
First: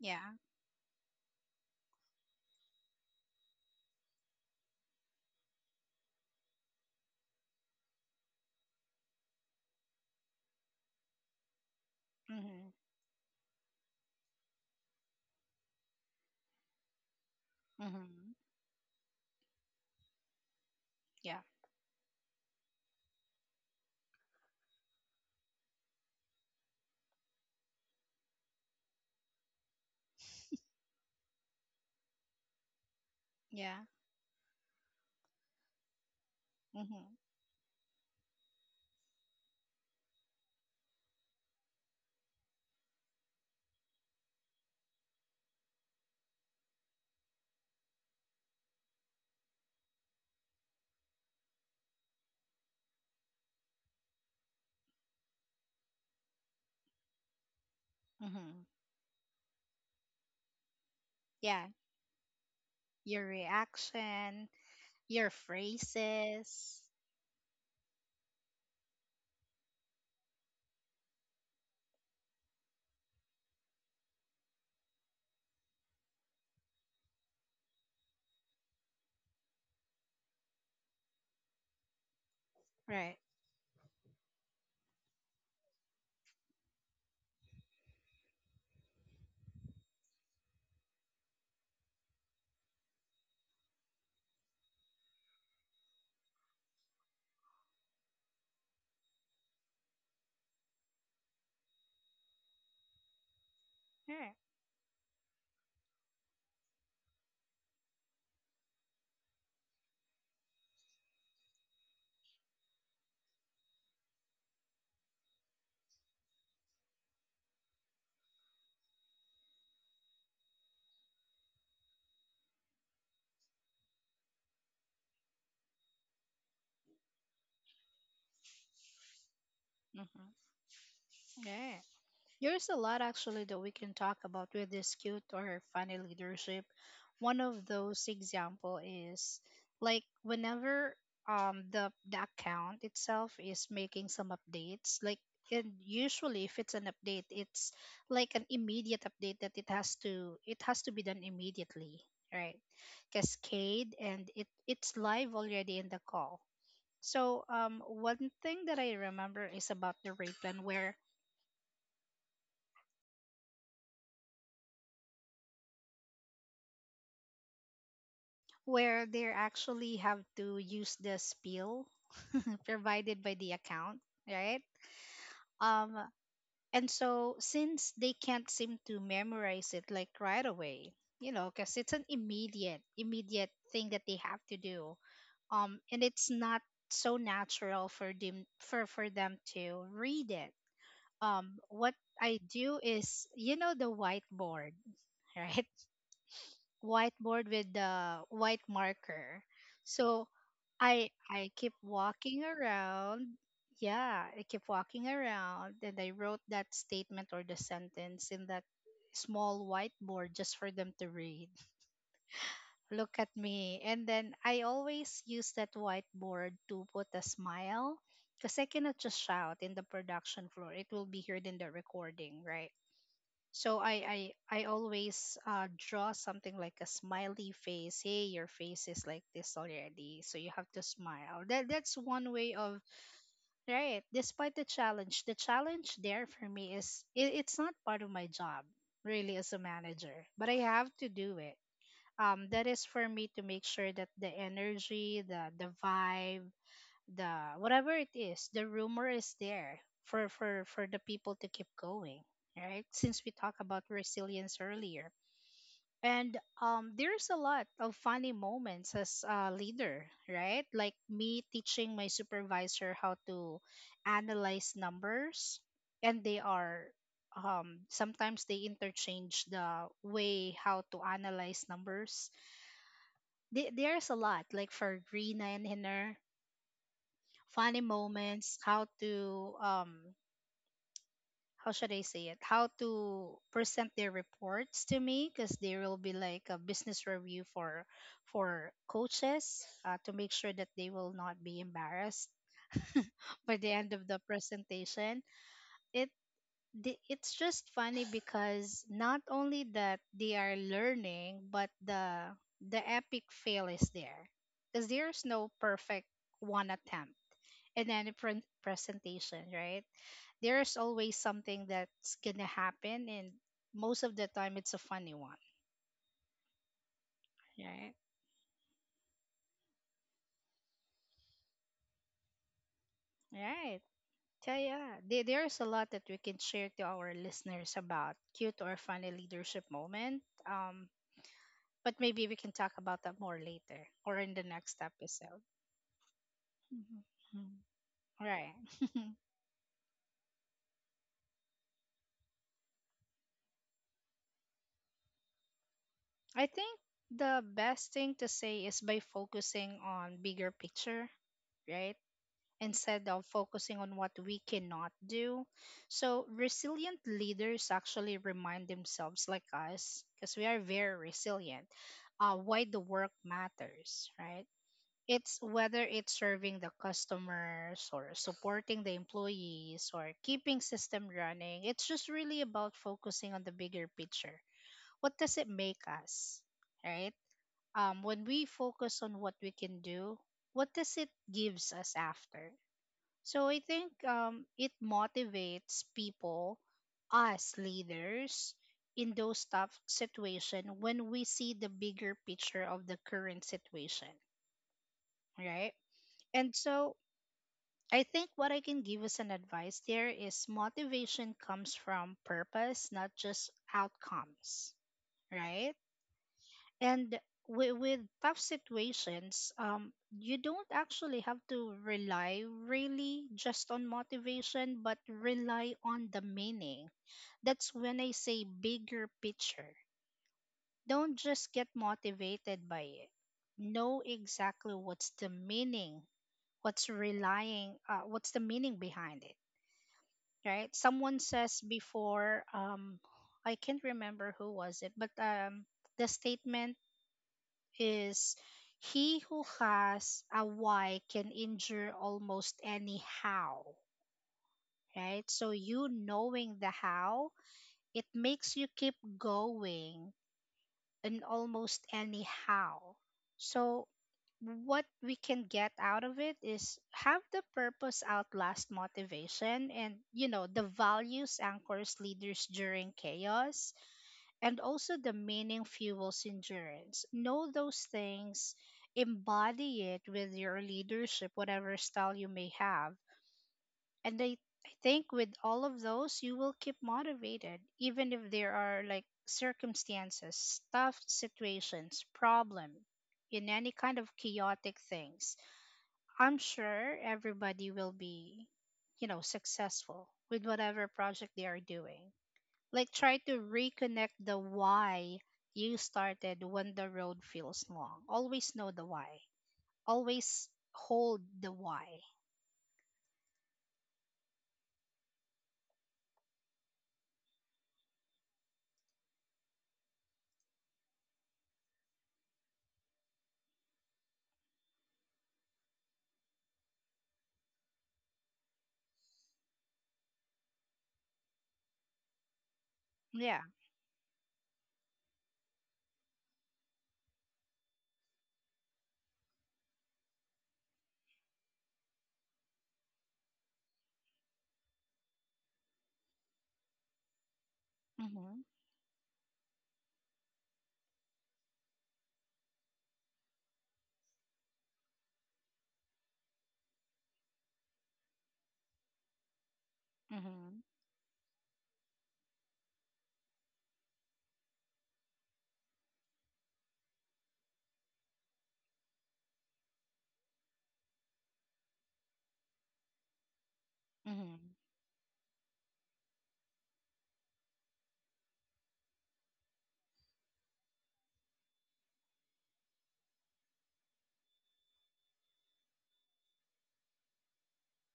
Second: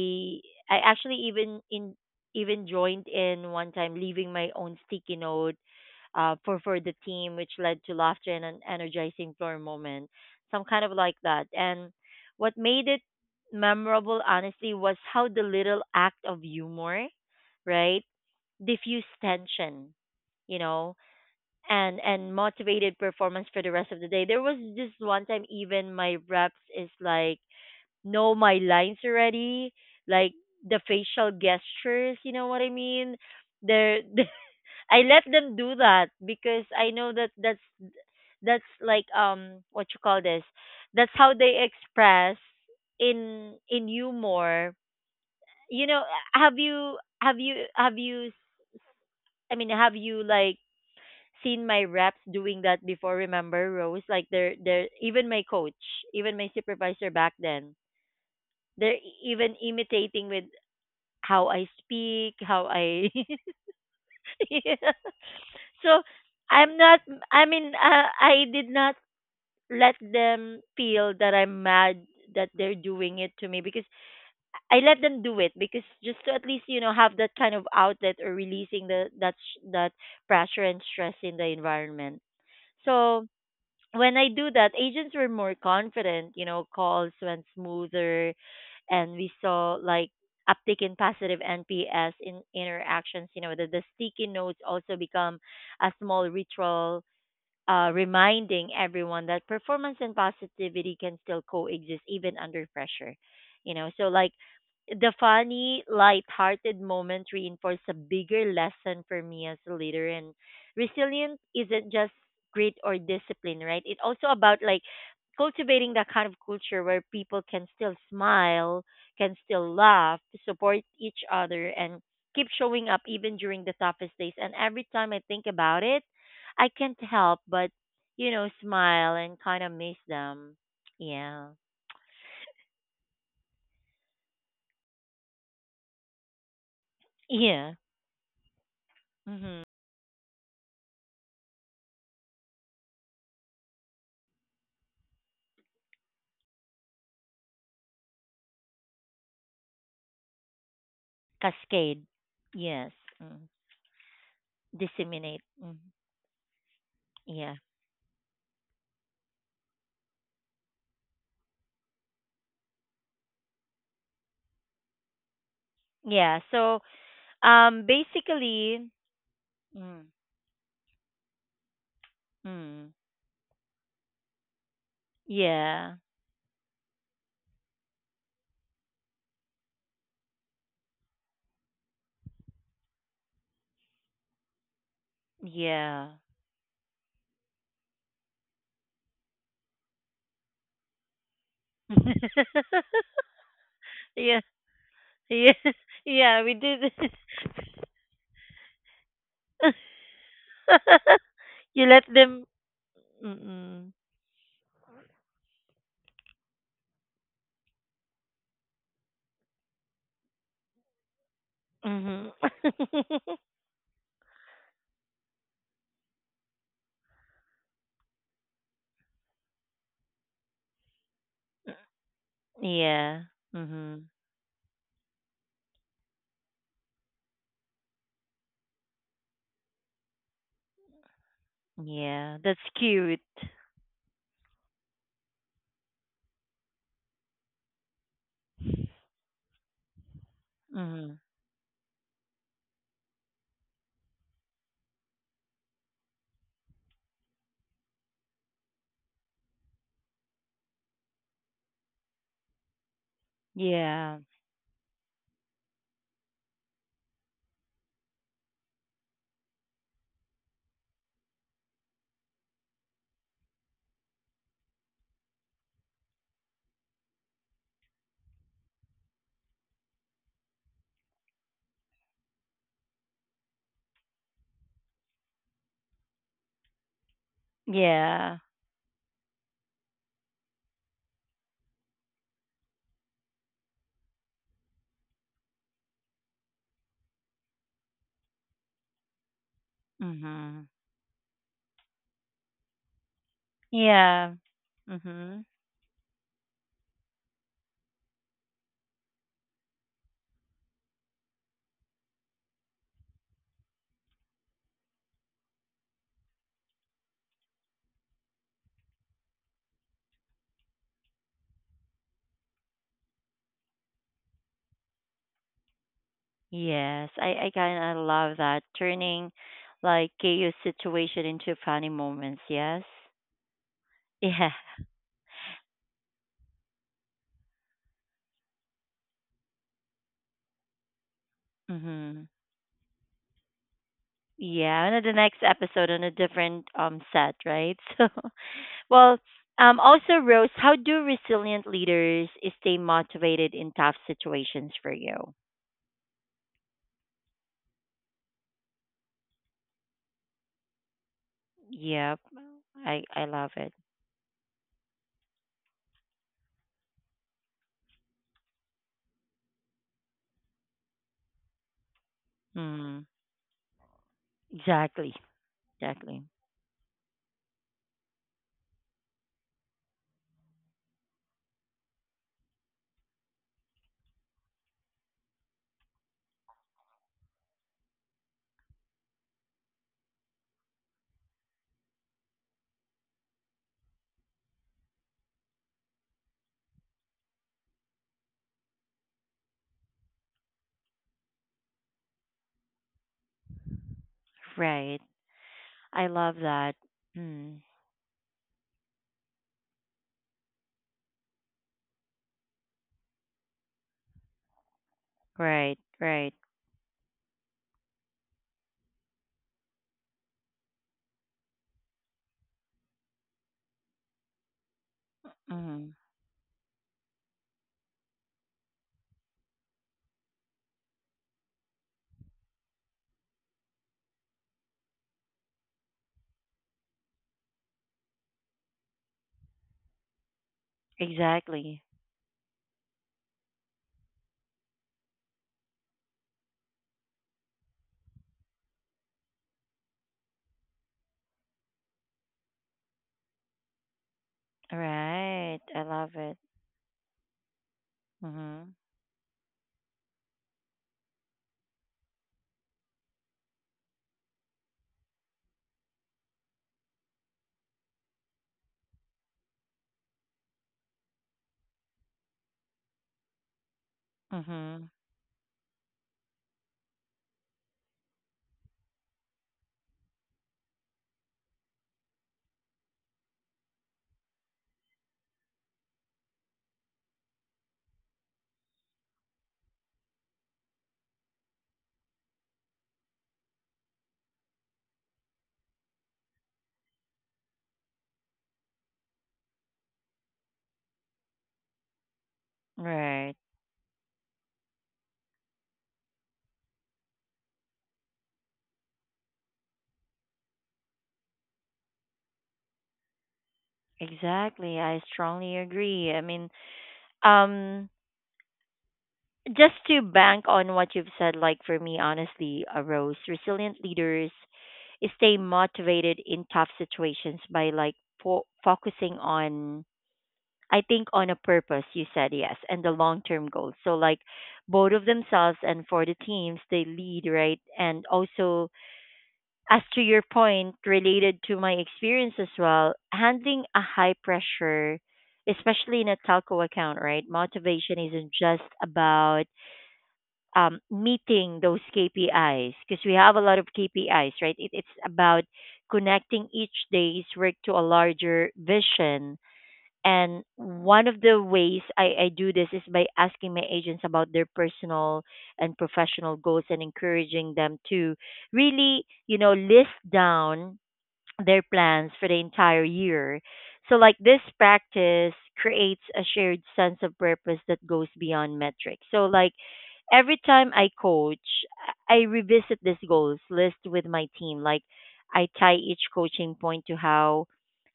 Speaker 2: Yeah.
Speaker 1: I actually even in even joined in one time, leaving my own sticky note uh, for for the team, which led to laughter and an energizing floor moment, some kind of like that. And what
Speaker 2: Mhm.
Speaker 1: made it memorable, honestly, was how the little act of humor, right,
Speaker 2: Mhm.
Speaker 1: diffused tension, you know,
Speaker 2: Yeah.
Speaker 1: and and motivated performance for the rest of the day. There was this one time, even my reps is like know my lines already, like the facial gestures, you know what I mean?
Speaker 2: Yeah.
Speaker 1: They're I let them do that because I know
Speaker 2: Mhm.
Speaker 1: that that's that's like um what you call this. That's how they express in in humor. You know, have you have you have you I mean, have you like seen my reps doing that before, remember, Rose? Like they're they're even my coach, even my supervisor back then.
Speaker 2: Mhm.
Speaker 1: They're e-, even imitating with how I
Speaker 2: Yeah.
Speaker 1: speak, how I
Speaker 2: Your reaction,
Speaker 1: Yeah.
Speaker 2: your
Speaker 1: So I'm
Speaker 2: phrases.
Speaker 1: not. I mean, uh, I did not let them feel that I'm mad that they're doing it to me because I let them do it because just to at least, you know, have that kind of outlet or releasing the that sh- that pressure and stress in the environment.
Speaker 2: Right.
Speaker 1: So when I do that, agents were more confident, you know, calls went smoother, and we saw like uptick in positive N P S in interactions, you know, the, the sticky notes also become a small ritual uh, reminding everyone that performance and positivity can still coexist even under pressure. You know, so like
Speaker 2: Right.
Speaker 1: the funny, light-hearted moment reinforced a bigger lesson for me as a leader. And resilience isn't just grit or discipline, right? It's also about like cultivating that kind of culture where people can still smile, can still laugh, support each other, and keep showing up even during the toughest days. And every time I think about it, I can't help but, you know, smile and kind of miss
Speaker 2: Mhm.
Speaker 1: them. Yeah.
Speaker 2: Yeah. There's a lot actually that we can talk about with this cute or funny leadership. One
Speaker 1: Yeah.
Speaker 2: of those example is
Speaker 1: Hmm.
Speaker 2: like whenever um the the account itself is making some updates, like, and usually if it's an update, it's like an immediate update that it has to it has to be done
Speaker 1: Cascade.
Speaker 2: immediately, right?
Speaker 1: Yes. Mm.
Speaker 2: Cascade, and it it's
Speaker 1: Disseminate.
Speaker 2: live
Speaker 1: Mm.
Speaker 2: already in the call.
Speaker 1: Yeah.
Speaker 2: So um one thing that I remember is about the rate plan, where
Speaker 1: Yeah. So, um, basically,
Speaker 2: where they
Speaker 1: mm,
Speaker 2: actually have to use the spiel
Speaker 1: mm,
Speaker 2: provided by the account, right?
Speaker 1: yeah.
Speaker 2: Um, and so since they can't seem to memorize it like right away, you know, because it's an immediate, immediate thing that they have to do. Um, and
Speaker 1: Yeah.
Speaker 2: it's not so natural for them for for them to read it. Um, what I do is, you know, the
Speaker 1: Yeah.
Speaker 2: whiteboard,
Speaker 1: Yeah.
Speaker 2: right?
Speaker 1: Yeah. We did.
Speaker 2: Whiteboard with the white marker. So I I keep
Speaker 1: You let them.
Speaker 2: walking around.
Speaker 1: Mm-mm.
Speaker 2: Yeah, I keep walking around and I wrote that statement or the sentence in that small whiteboard just for them to read.
Speaker 1: Mm-hmm.
Speaker 2: Look at me. And then I always use that whiteboard to put a smile because I cannot just shout in the production floor. It will be heard in the recording, right?
Speaker 1: Yeah.
Speaker 2: So
Speaker 1: Mm-hmm.
Speaker 2: I I I always uh, draw something like a smiley face. Hey, your face is like this already, so you have to smile. That that's one
Speaker 1: Yeah,
Speaker 2: way
Speaker 1: that's
Speaker 2: of,
Speaker 1: cute.
Speaker 2: right. Despite the challenge, the challenge there for me is it, it's not part of my job really as a manager, but I have to
Speaker 1: Mm-hmm.
Speaker 2: do it. Um, that is for me to make sure that the energy, the the vibe, the whatever it is the rumor is there for for for the people to keep going, right, since we talk about
Speaker 1: Yeah.
Speaker 2: resilience earlier. And um there's a lot of funny moments as a leader, right, like me teaching my supervisor how to analyze numbers, and they are, um sometimes they interchange the way how to analyze numbers. Th- there's a lot, like for Rina and Hiner, funny
Speaker 1: Yeah.
Speaker 2: moments, how to um how should I say it? How to present their reports to me because there will be like a business review for for coaches, uh, to make sure
Speaker 1: Mm-hmm.
Speaker 2: that they will not be embarrassed by the end of the
Speaker 1: Yeah.
Speaker 2: presentation.
Speaker 1: Mm-hmm.
Speaker 2: It the- it's just funny because not only that they are learning, but the the epic fail is there because there's no perfect one attempt in any pre- presentation, right? There's always something that's gonna happen, and most of the time it's a funny one,
Speaker 1: Yes, I, I
Speaker 2: right,
Speaker 1: kind of love that. Turning like chaos situation into funny moments, yes?
Speaker 2: right.
Speaker 1: Yeah.
Speaker 2: Yeah, yeah, there, there's a lot that we can share to our listeners about cute or funny leadership moment, um but
Speaker 1: Mm-hmm.
Speaker 2: maybe we can talk about that more later or in the next
Speaker 1: Yeah, and then the
Speaker 2: episode.
Speaker 1: next episode on a different um
Speaker 2: Mhm.
Speaker 1: set,
Speaker 2: Mm.
Speaker 1: right? So,
Speaker 2: Right.
Speaker 1: well, um, also Rose, how do resilient leaders stay motivated in tough situations for you?
Speaker 2: I think the best thing to say is by focusing on bigger picture, right,
Speaker 1: Yep, I
Speaker 2: instead of
Speaker 1: I love it.
Speaker 2: focusing on what we cannot do. So, resilient leaders actually remind themselves, like us, because we are very resilient, uh, why the
Speaker 1: Mm,
Speaker 2: work matters, right?
Speaker 1: exactly.
Speaker 2: It's whether it's
Speaker 1: Exactly.
Speaker 2: serving the customers or supporting the employees or keeping system running. It's just really about focusing on the bigger picture. What does it make us, right? Um, when we focus on what we can do, what does it gives us after? So I think um, it motivates people, us leaders, in those tough situations when we see the bigger picture of the current situation,
Speaker 1: Right.
Speaker 2: right?
Speaker 1: I love
Speaker 2: And
Speaker 1: that.
Speaker 2: so
Speaker 1: Mm,
Speaker 2: I think what I can give as an advice there is motivation comes from purpose, not just outcomes, right?
Speaker 1: right. Right.
Speaker 2: And with, with tough situations, um you don't actually have to rely really just on motivation but rely
Speaker 1: Mm,
Speaker 2: on the meaning. That's when I say bigger picture, don't just get motivated by it, know exactly what's the meaning, what's relying uh, what's the meaning behind it, right? Someone says
Speaker 1: exactly.
Speaker 2: before, um i can't remember who was it, but um the statement is, he who has a why can injure almost any how, right? So
Speaker 1: Right. I
Speaker 2: you
Speaker 1: love it.
Speaker 2: knowing the how, it makes you
Speaker 1: Mhm.
Speaker 2: keep going in almost any how. So what we can get out of it is have the purpose outlast motivation, and you know the values anchors leaders during chaos, and
Speaker 1: Mhm.
Speaker 2: also the meaning fuels endurance. Know those things, embody it with your leadership, whatever style you may have. And I, I think with all of those, you will keep motivated, even if there are like circumstances, tough situations, problem, in any kind of chaotic things. I'm sure everybody will be, you know, successful with whatever project they are doing. Like try
Speaker 1: Right.
Speaker 2: to reconnect the why you started when the road feels long. Always know the why. Always hold the why.
Speaker 1: Exactly. I strongly agree. I mean, um just to bank on what you've said, like for me honestly, uh, Rose, resilient leaders stay motivated in tough situations by like fo- focusing on, I think, on a purpose, you said, yes, and the long
Speaker 2: Yeah.
Speaker 1: term goals. So like both of themselves and for the teams they lead, right? And also, as to your point related to my experience as well, handling a high pressure, especially in a telco account, right? Motivation isn't
Speaker 2: Mhm.
Speaker 1: just about um, meeting those K P Is, because we have a lot of K P Is, right? It, it's about connecting each day's work to a larger vision, and
Speaker 2: Mhm.
Speaker 1: one of the ways I, I do this is by asking my agents about their personal and professional goals and encouraging them to really, you know, list down their plans for the entire year. So, like,
Speaker 2: Mhm.
Speaker 1: this practice creates a shared sense of purpose that goes beyond metrics. So, like, every time I coach, I revisit this goals list with my team. Like, I tie each coaching point to how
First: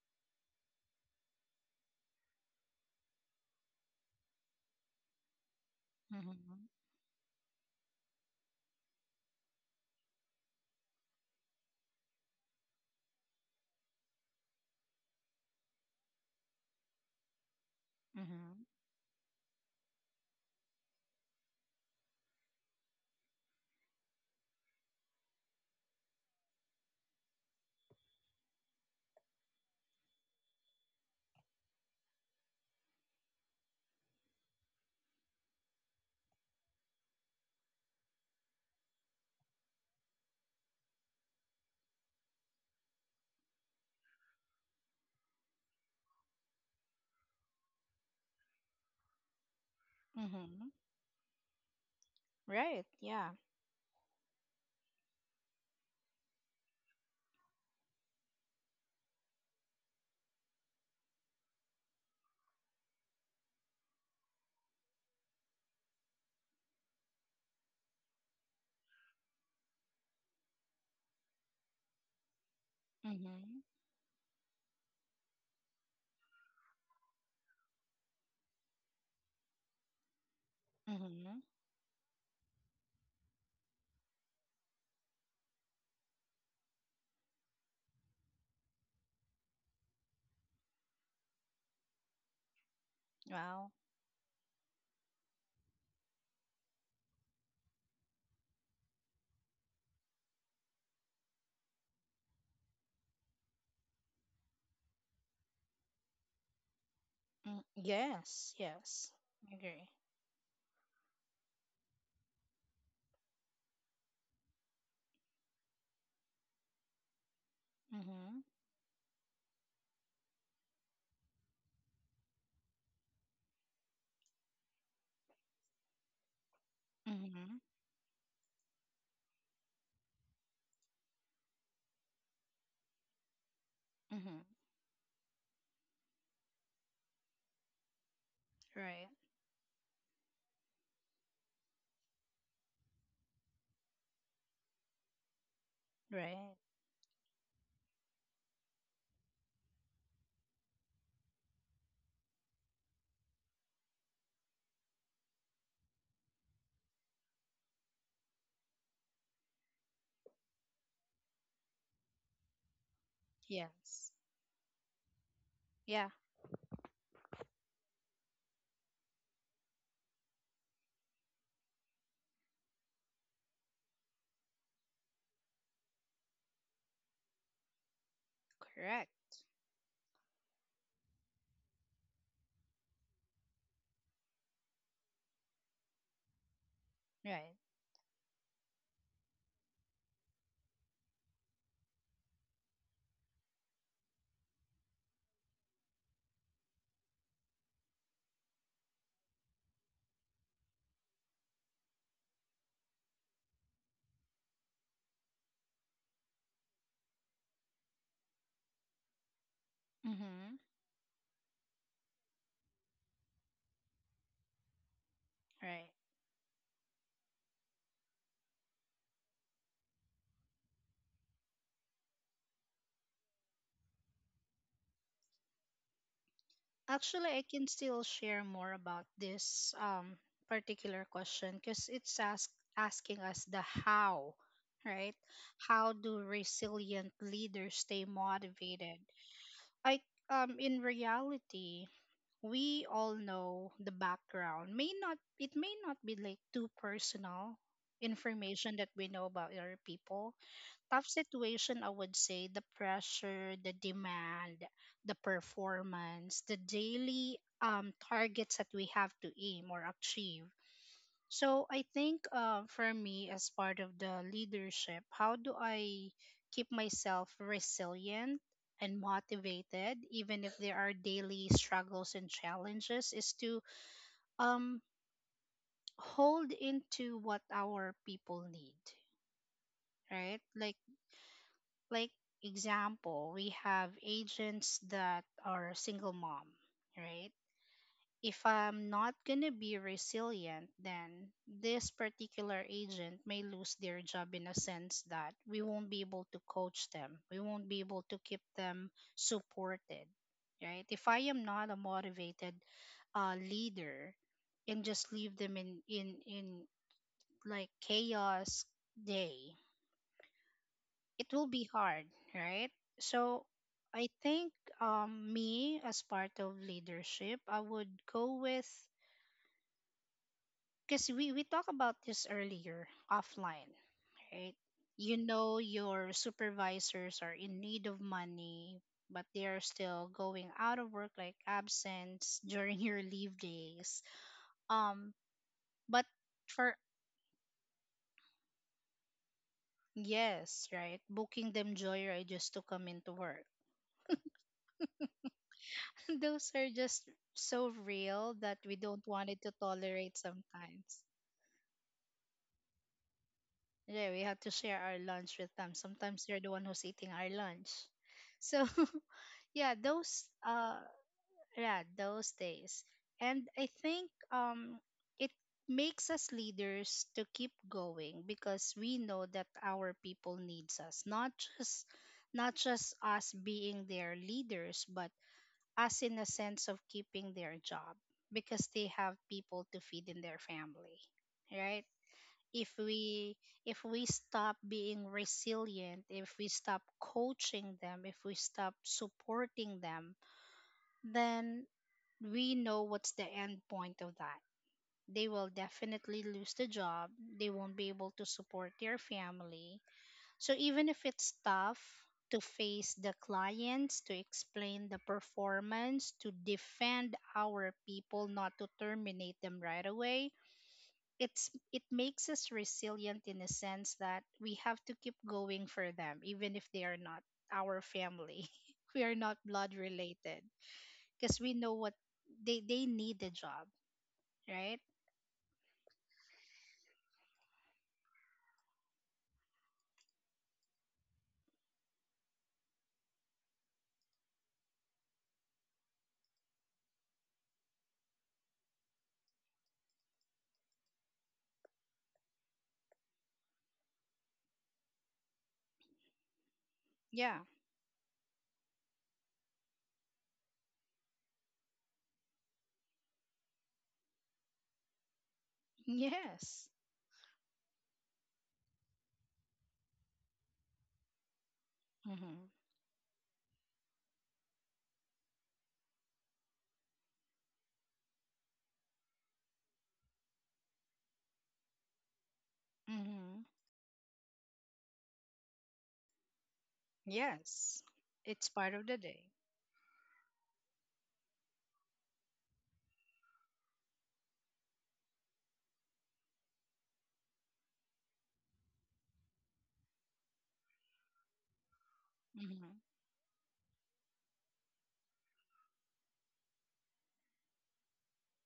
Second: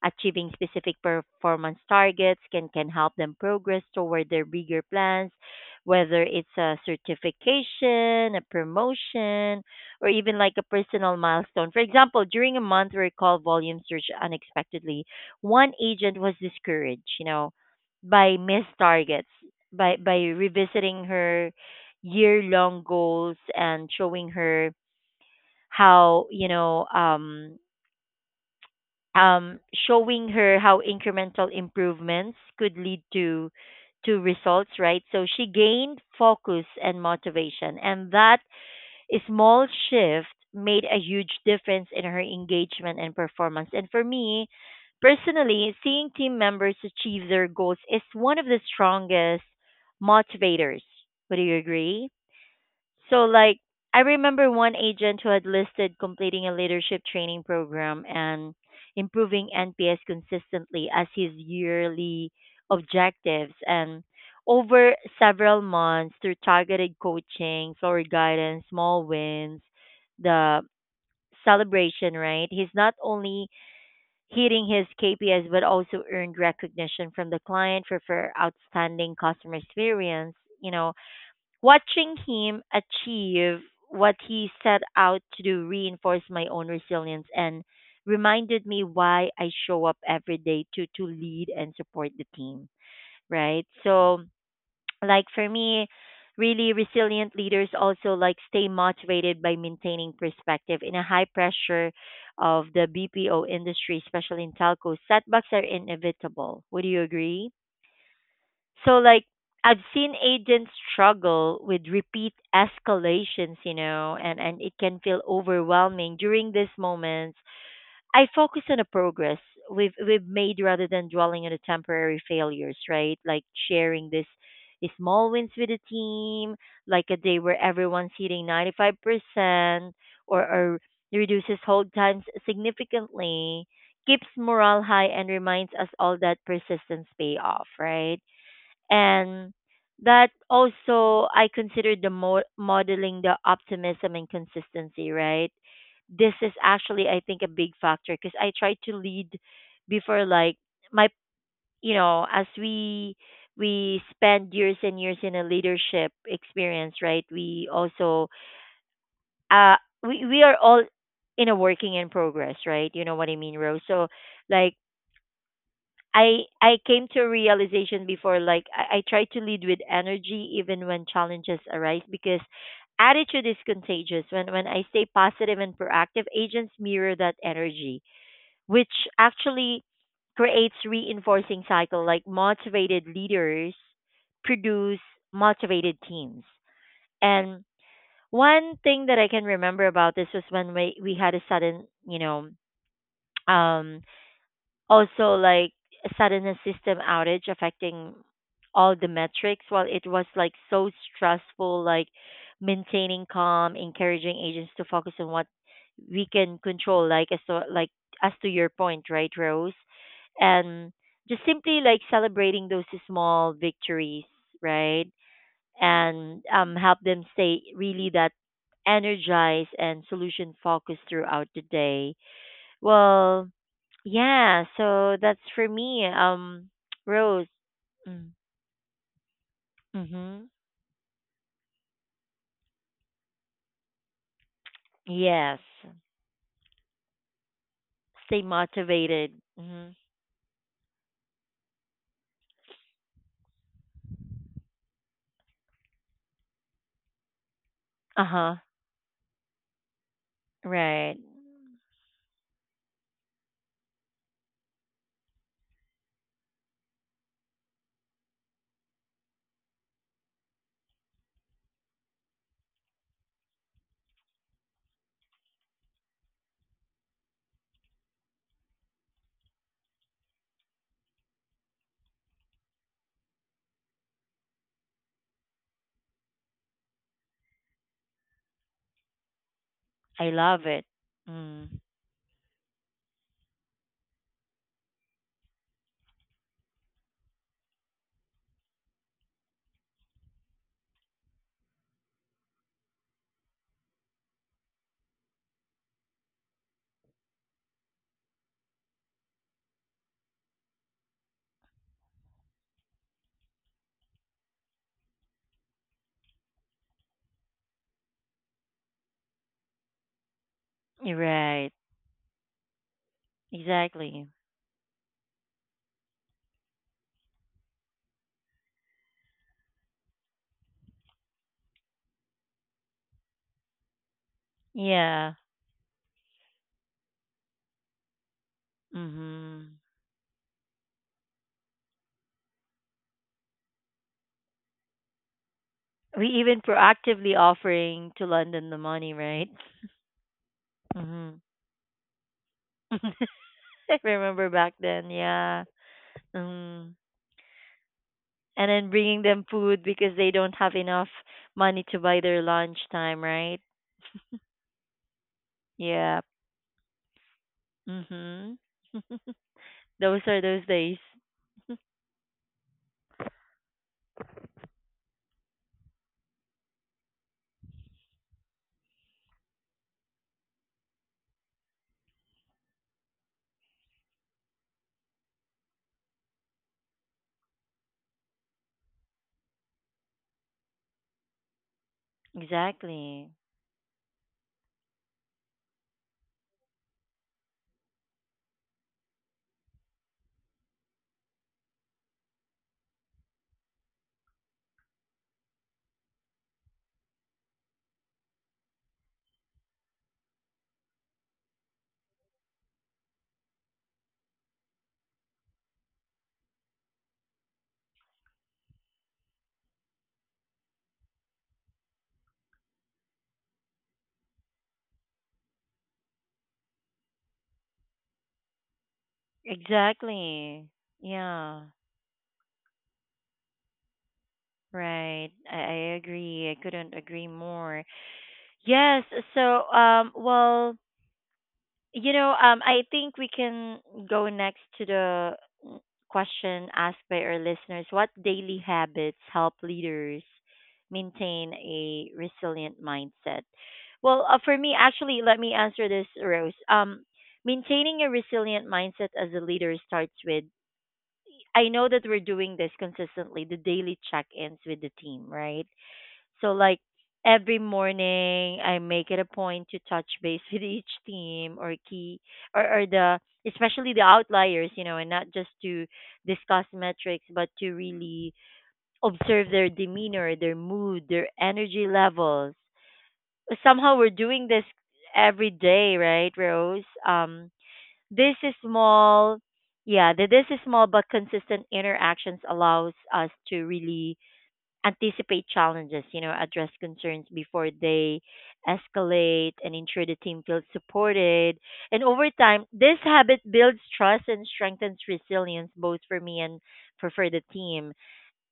Speaker 1: achieving specific performance targets can, can help them progress toward their bigger plans, whether it's
Speaker 2: Mhm.
Speaker 1: a certification, a promotion, or even like a personal milestone. For example, during a month where call volume surged unexpectedly, one agent was discouraged, you know, by
Speaker 2: Mhm.
Speaker 1: missed targets, by by revisiting her year long goals and showing her how, you know um um showing her how incremental improvements could lead to to results, right? So she gained focus and motivation, and that small shift made a huge difference in her engagement and performance. And for me, personally, seeing team members achieve their goals is one of the strongest
Speaker 2: Mhm.
Speaker 1: motivators. Would you agree?
Speaker 2: Right.
Speaker 1: So
Speaker 2: Yeah.
Speaker 1: like, I remember one agent who had listed completing a leadership training program and improving N P S consistently as his yearly objectives, and over several months, through targeted coaching, floor guidance, small wins, the celebration, right? He's not only
Speaker 2: Mhm.
Speaker 1: hitting his K P Is but also earned recognition from the client for, for outstanding customer experience, you know.
Speaker 2: Mhm.
Speaker 1: Watching him achieve what he set out to do reinforced my own resilience and reminded me why I show up every day to to lead and support the team, right?
Speaker 2: Wow.
Speaker 1: So, like for me, really resilient leaders also like stay motivated by maintaining perspective in a high pressure of the B P O industry, especially in telco. Setbacks are inevitable. Would you agree?
Speaker 2: Mm, yes.
Speaker 1: So
Speaker 2: Yes.
Speaker 1: like, I've
Speaker 2: Agree.
Speaker 1: seen agents struggle with repeat escalations, you know, and and it can feel overwhelming during these moments. I
Speaker 2: Mhm.
Speaker 1: focus on the progress we've we've made rather than dwelling on the temporary failures, right? Like sharing this small wins with the team, like a day
Speaker 2: Mhm.
Speaker 1: where everyone's hitting ninety-five percent or or reduces hold times significantly, keeps
Speaker 2: Mhm.
Speaker 1: morale high and reminds us all that persistence pay off, right?
Speaker 2: Right.
Speaker 1: And that also, I consider the mo- modeling the optimism and consistency, right? This is
Speaker 2: Right.
Speaker 1: actually, I think, a big factor because I try to lead before, like, my, you know, as we we spend years and years in a leadership experience, right? We also uh we we are all in a working in progress, right? You know what I mean, Rose. So
Speaker 2: Yes.
Speaker 1: like,
Speaker 2: Yeah.
Speaker 1: I I came to a realization before, like, I, I try to lead with energy even when challenges arise because attitude is contagious. When when I stay positive and proactive, agents mirror that energy, which
Speaker 2: Correct.
Speaker 1: actually creates reinforcing cycle. Like motivated leaders produce motivated teams.
Speaker 2: Right.
Speaker 1: And one thing that I can remember about this was when we we had a sudden, you know, um also, like a sudden a system outage affecting all the metrics. While it was like so stressful, like maintaining calm, encouraging agents to focus on what we can control. Like as to, like as to your point, right, Rose,
Speaker 2: Mhm.
Speaker 1: and just simply like celebrating those small victories, right,
Speaker 2: Right.
Speaker 1: and um help them stay really that energized and solution focused throughout the day. Well, yeah, so that's for me, um,
Speaker 2: Actually, I
Speaker 1: Rose.
Speaker 2: can still
Speaker 1: Mm.
Speaker 2: share more about this um,
Speaker 1: Mm-hmm.
Speaker 2: particular question because it's ask, asking us the how, right?
Speaker 1: Yes.
Speaker 2: How do resilient leaders stay
Speaker 1: Stay
Speaker 2: motivated?
Speaker 1: motivated. Mm-hmm.
Speaker 2: I um, In reality, we all know the background. May not it may not be like too personal
Speaker 1: Uh-huh.
Speaker 2: information that we know about other people. Tough
Speaker 1: Right.
Speaker 2: situation, I would say the pressure, the demand, the performance, the daily um, targets that we have to aim or achieve. So I think, uh, for me, as part of the leadership, how do I keep myself resilient and motivated, even if there are daily struggles and challenges, is to um, hold into what our people need,
Speaker 1: I
Speaker 2: right?
Speaker 1: love
Speaker 2: Like
Speaker 1: it. Mm.
Speaker 2: like example we have agents that are single mom, right? If I'm not going to be resilient, then this particular agent may lose their job in a sense that we won't be able to coach them, we won't be able to keep them supported, right? If I am not a motivated uh, leader and just leave them in in in like chaos day,
Speaker 1: You're
Speaker 2: it will be
Speaker 1: right.
Speaker 2: hard, right? So I
Speaker 1: Exactly.
Speaker 2: think um me as part of leadership, I would go with, because we we talked about this earlier offline, right? You
Speaker 1: Yeah.
Speaker 2: know your supervisors are in need of money, but they are
Speaker 1: Mm-hmm.
Speaker 2: still going out of work like absence during your leave days. Um, but
Speaker 1: We even
Speaker 2: for
Speaker 1: proactively offering to London the money, right?
Speaker 2: Yes, right,
Speaker 1: Mm-hmm.
Speaker 2: booking them joyride just to come into work.
Speaker 1: Remember back then, yeah.
Speaker 2: Those are
Speaker 1: Mm.
Speaker 2: just so real that
Speaker 1: And
Speaker 2: we
Speaker 1: then
Speaker 2: don't
Speaker 1: bringing
Speaker 2: want it
Speaker 1: them
Speaker 2: to
Speaker 1: food
Speaker 2: tolerate
Speaker 1: because they don't have
Speaker 2: sometimes.
Speaker 1: enough money to buy their lunch time, right?
Speaker 2: Yeah, we have to share our lunch with them.
Speaker 1: Yeah.
Speaker 2: Sometimes they're the one who's eating our lunch.
Speaker 1: Mhm.
Speaker 2: So yeah, those
Speaker 1: Those are those
Speaker 2: uh
Speaker 1: days.
Speaker 2: yeah, those days. And I think um it makes us leaders to keep going because we know that our people needs us. Not just not just us being their leaders, but us in the sense of keeping their job, because they have people to feed in their family, right? if
Speaker 1: Exactly.
Speaker 2: we if we stop being resilient, if we stop coaching them, if we stop supporting them, then we know what's the end point of that. They will definitely lose the job, they won't be able to support their family. So even if it's tough to face the clients, to explain the performance, to defend our people, not to terminate them right away, it's it makes us resilient in a sense that we have to keep going for them, even if they are not our family. We are not blood related.
Speaker 1: Exactly.
Speaker 2: Because we
Speaker 1: Yeah.
Speaker 2: know what they, they need the job, right?
Speaker 1: Right. I, I agree. I couldn't agree more. Yes. So, um, well, you know, um, I think we can go next to the mm, question asked by our listeners. What daily habits help leaders maintain a resilient mindset? Well, uh, for me, actually, let me answer this, Rose. Um,
Speaker 2: Yeah.
Speaker 1: maintaining a resilient mindset as a leader starts with, I know that we're doing this consistently, the daily check ins with the team, right? So
Speaker 2: Yes.
Speaker 1: like every morning, I make it a point to touch base with each team or key
Speaker 2: Mm-hmm.
Speaker 1: or, or the especially the outliers, you know, and not just to discuss metrics, but to really observe their demeanor, their mood, their energy levels.
Speaker 2: Mm-hmm.
Speaker 1: Somehow we're doing this every day, right, Rose? Um,
Speaker 2: Yes.
Speaker 1: this
Speaker 2: It's
Speaker 1: is
Speaker 2: part of the day.
Speaker 1: small. Yeah, the, this is small but consistent interactions allows us to really anticipate challenges, you know, address concerns before they escalate and ensure the team feels supported. And over time,
Speaker 2: Mm-hmm.
Speaker 1: this habit builds trust and strengthens resilience both for me and for, for the team.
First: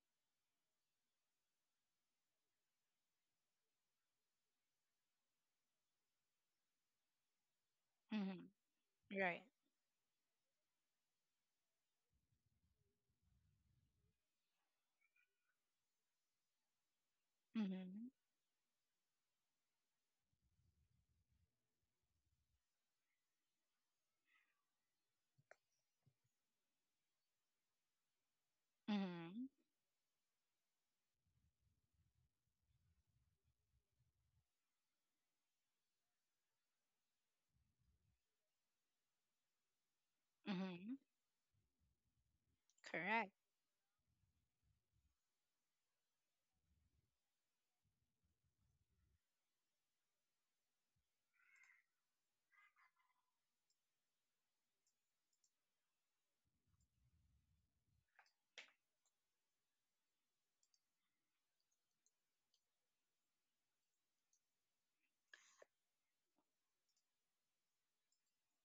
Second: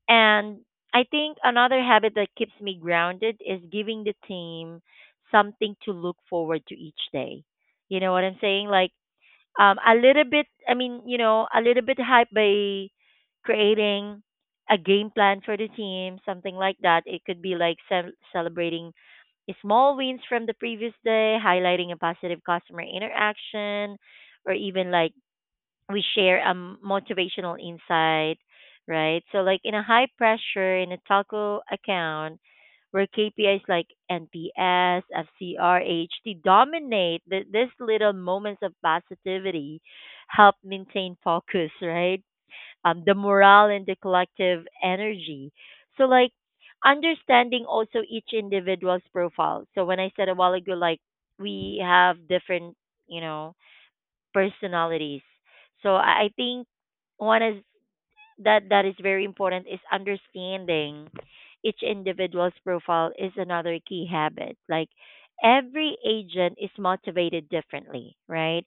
Speaker 1: And I think another habit that keeps me grounded is giving the team something to look forward to each day. You know what I'm
Speaker 2: Mm-hmm.
Speaker 1: saying? Like
Speaker 2: Right.
Speaker 1: um, a little bit, I mean, you know, a little bit hype by creating a game plan for the team, something like that. It could be like
Speaker 2: Mm-hmm.
Speaker 1: ce- celebrating small wins from the previous day, highlighting a positive customer interaction, or even like we share a m- motivational insight, right? So,
Speaker 2: Mm-hmm.
Speaker 1: like in a high pressure, in a Talko account, where K P Is like N P S, F C R, H T dominate, th- these little moments of positivity help
Speaker 2: Mm-hmm.
Speaker 1: maintain focus, right? Um, the
Speaker 2: Correct.
Speaker 1: morale and the collective energy. So, like, understanding also each individual's profile. So, when I said a while ago, like, we have different, you know, personalities. So I I think one is that that is very important, is understanding each individual's profile is another key habit. Like every agent is motivated differently, right?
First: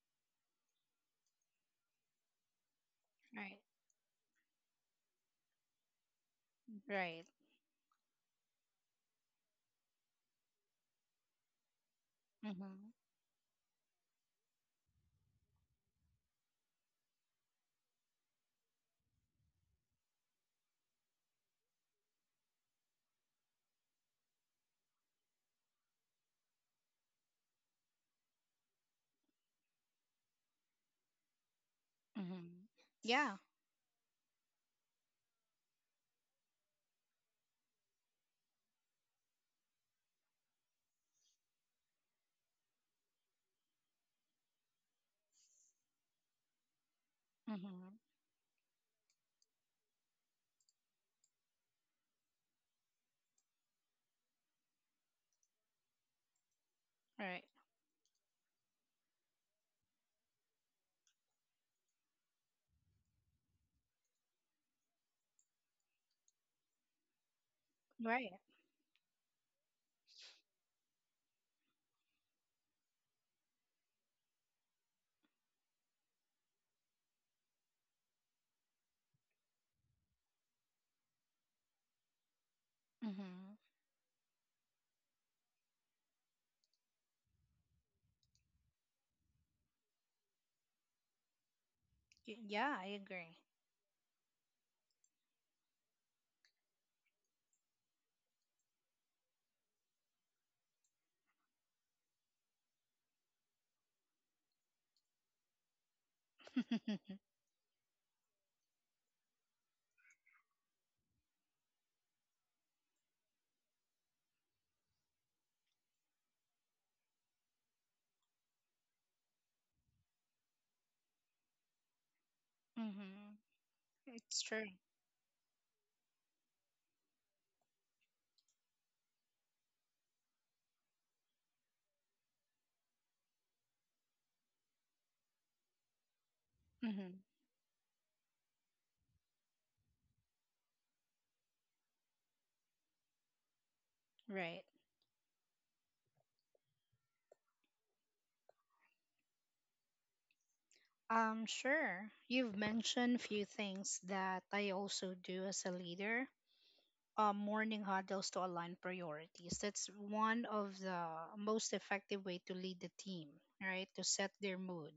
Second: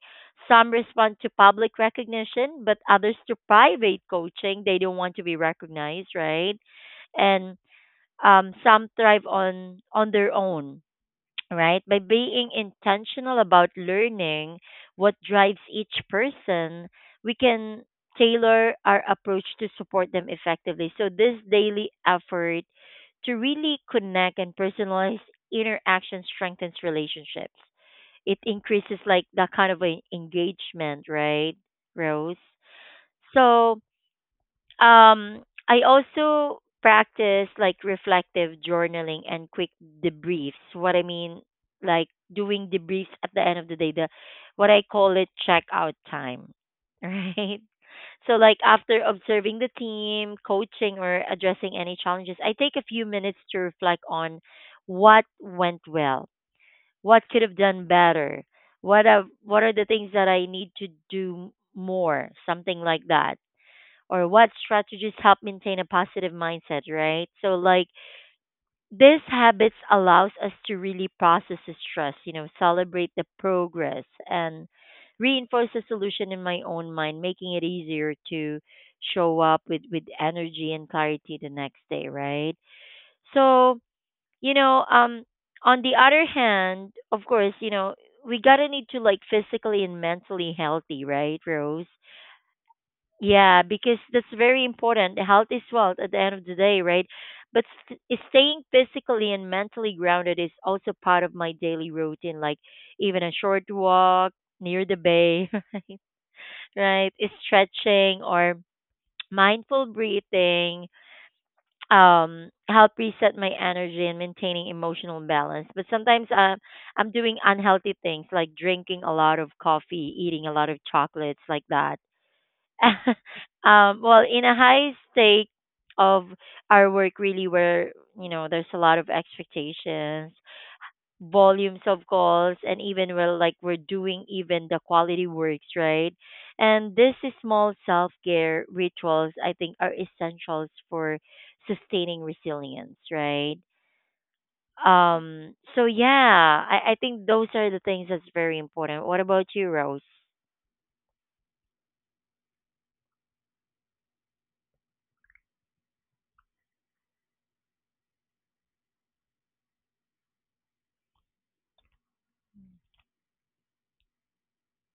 Speaker 1: Some respond to public recognition, but others to
Speaker 2: Right.
Speaker 1: private coaching. They don't want to be recognized, right?
Speaker 2: Right.
Speaker 1: And um, some thrive on on their own, right? By being
Speaker 2: Mm-hmm.
Speaker 1: intentional about learning what drives each person, we can tailor our approach to support them effectively. So, this daily effort to really connect and personalize interaction strengthens relationships. It increases like that kind of a engagement, right, Rose?
Speaker 2: Mm-hmm. Yeah.
Speaker 1: So, um, I also practice like reflective journaling and quick debriefs. What I mean, like doing debriefs at the end of the day, the what I call it checkout time, right?
Speaker 2: Mm-hmm.
Speaker 1: So like after observing the team, coaching or addressing any challenges, I take a few minutes to reflect on what went well, what could
Speaker 2: Right.
Speaker 1: have done better, what are, what are the things that I need to do more, something like that, or what strategies help maintain a positive mindset, right? So, like,
Speaker 2: Right.
Speaker 1: these habits allows us to really process the stress, you know, celebrate the progress and reinforce the solution in my own mind, making it easier to show up with, with energy and clarity the next day, right?
Speaker 2: Mm-hmm.
Speaker 1: So, you know, um, on the other hand, of course, you know, we gotta need to like physically and mentally healthy, right, Rose?
Speaker 2: Yeah, I agree.
Speaker 1: Yeah, because that's very important. Health is wealth at the end of the day, right? But st- staying physically and mentally grounded is also part of my daily routine, like even a short walk near the bay, right? Stretching or mindful breathing um help reset my energy and maintaining emotional balance. But sometimes uh, I'm doing unhealthy things like drinking a lot of coffee, eating a lot of chocolates like that.
Speaker 2: Mm-hmm.
Speaker 1: um, well,
Speaker 2: It's
Speaker 1: in a
Speaker 2: true.
Speaker 1: high state of our work, really, where you know there's a lot of expectations, volumes of calls, and even we're like we're doing even the quality works, right? And
Speaker 2: Mm-hmm.
Speaker 1: this is small self care rituals, I think, are essentials for sustaining resilience, right?
Speaker 2: Right.
Speaker 1: Um, so yeah, I, I think those are the things that's very important. What about you, Rose?
Speaker 2: Um, sure. You've mentioned few things that I also do as a leader. Uh, morning huddles to align priorities. That's one of the most effective way to lead the team, right? To set their mood.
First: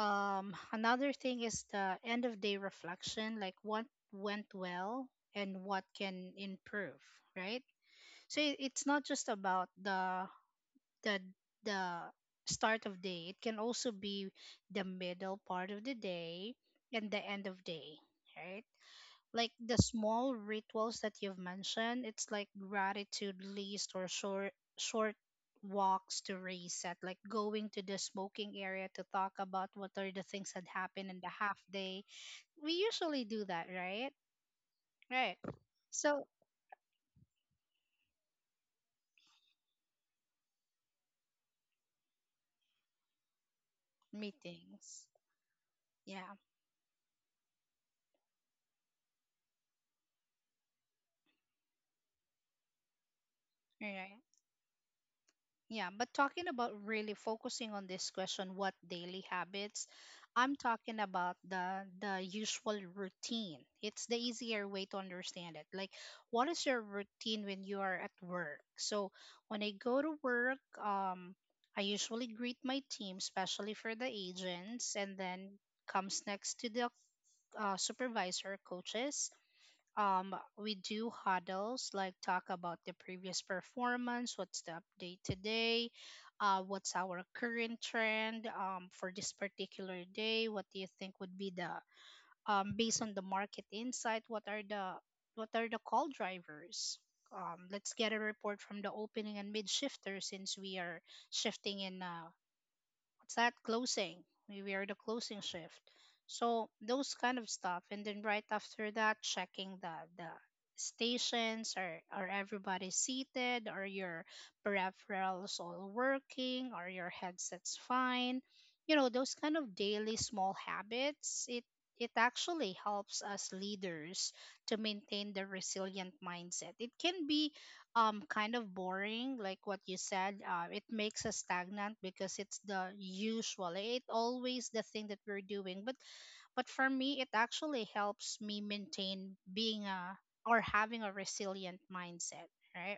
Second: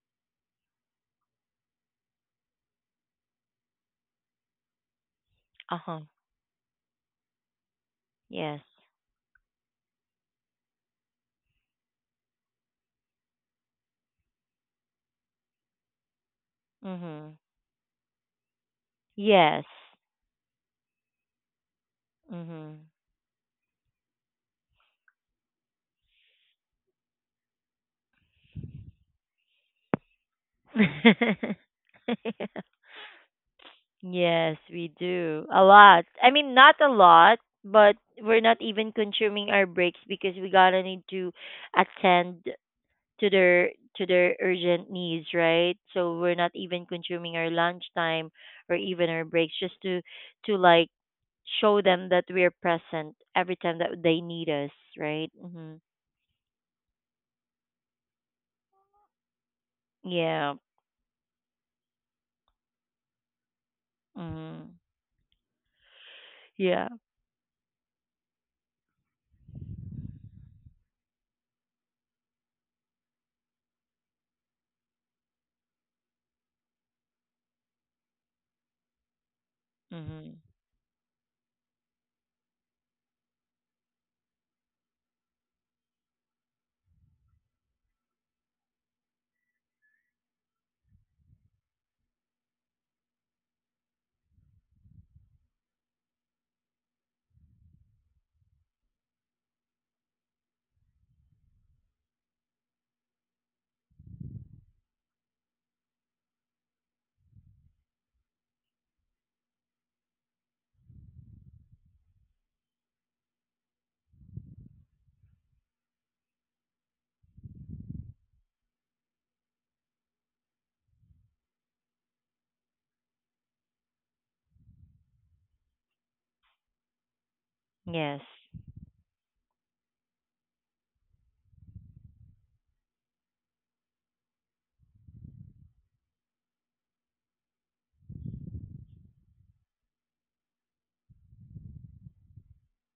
Speaker 2: um Another thing is the end of day reflection, like what went well and
Speaker 1: Uh
Speaker 2: what
Speaker 1: huh.
Speaker 2: can improve, right? So it-
Speaker 1: Yes.
Speaker 2: it's not just about the the the start of day, it can also be the middle part of the day and the
Speaker 1: Mhm.
Speaker 2: end of day, right? Like
Speaker 1: Yes.
Speaker 2: the small rituals that you've mentioned, it's like
Speaker 1: Mhm.
Speaker 2: gratitude list or short short walks to reset, like going to the smoking area to talk about what are the things that happened in the half day. We usually do that, right?
Speaker 1: Yes, we
Speaker 2: Right.
Speaker 1: do. A lot.
Speaker 2: So
Speaker 1: I mean, not a lot, but we're not even consuming our breaks because we gotta need to attend to their to their urgent
Speaker 2: meetings,
Speaker 1: needs, right? So
Speaker 2: yeah,
Speaker 1: we're not even consuming our lunchtime or even our breaks just to to like show them that we're present every time
Speaker 2: all
Speaker 1: that
Speaker 2: right.
Speaker 1: they need us, right? Mhm.
Speaker 2: Yeah, but talking about really focusing on this question, what daily habits, I'm
Speaker 1: Yeah.
Speaker 2: talking about the the usual routine. It's the easier
Speaker 1: Mhm.
Speaker 2: way to understand it. Like, what is your
Speaker 1: Yeah.
Speaker 2: routine when you are at work? So when I go to work, um, I usually greet my team, especially for the agents, and then comes next to the uh, supervisor coaches. Um,
Speaker 1: Mhm.
Speaker 2: we do huddles, like talk about the previous performance, what's the update today, uh, what's our current trend, um, for this particular day, what do you think would be the, um, based on the market insight, what are the what are the call drivers. Um, let's get a report from the opening and mid shifter, since we are shifting in, uh, what's that closing, we were the closing shift. So those kind of stuff. And then right after that, checking the the stations, or are everybody seated, are your peripherals all working, are your headsets fine. You know, those kind of daily small habits, it it actually helps us leaders to maintain the resilient mindset. It can be um
Speaker 1: Yes.
Speaker 2: kind of boring, like what you said. Uh, it makes us stagnant because it's the usual, eh, it always the thing that we're doing. But but for me, it actually helps me maintain being a, or having a resilient mindset, right?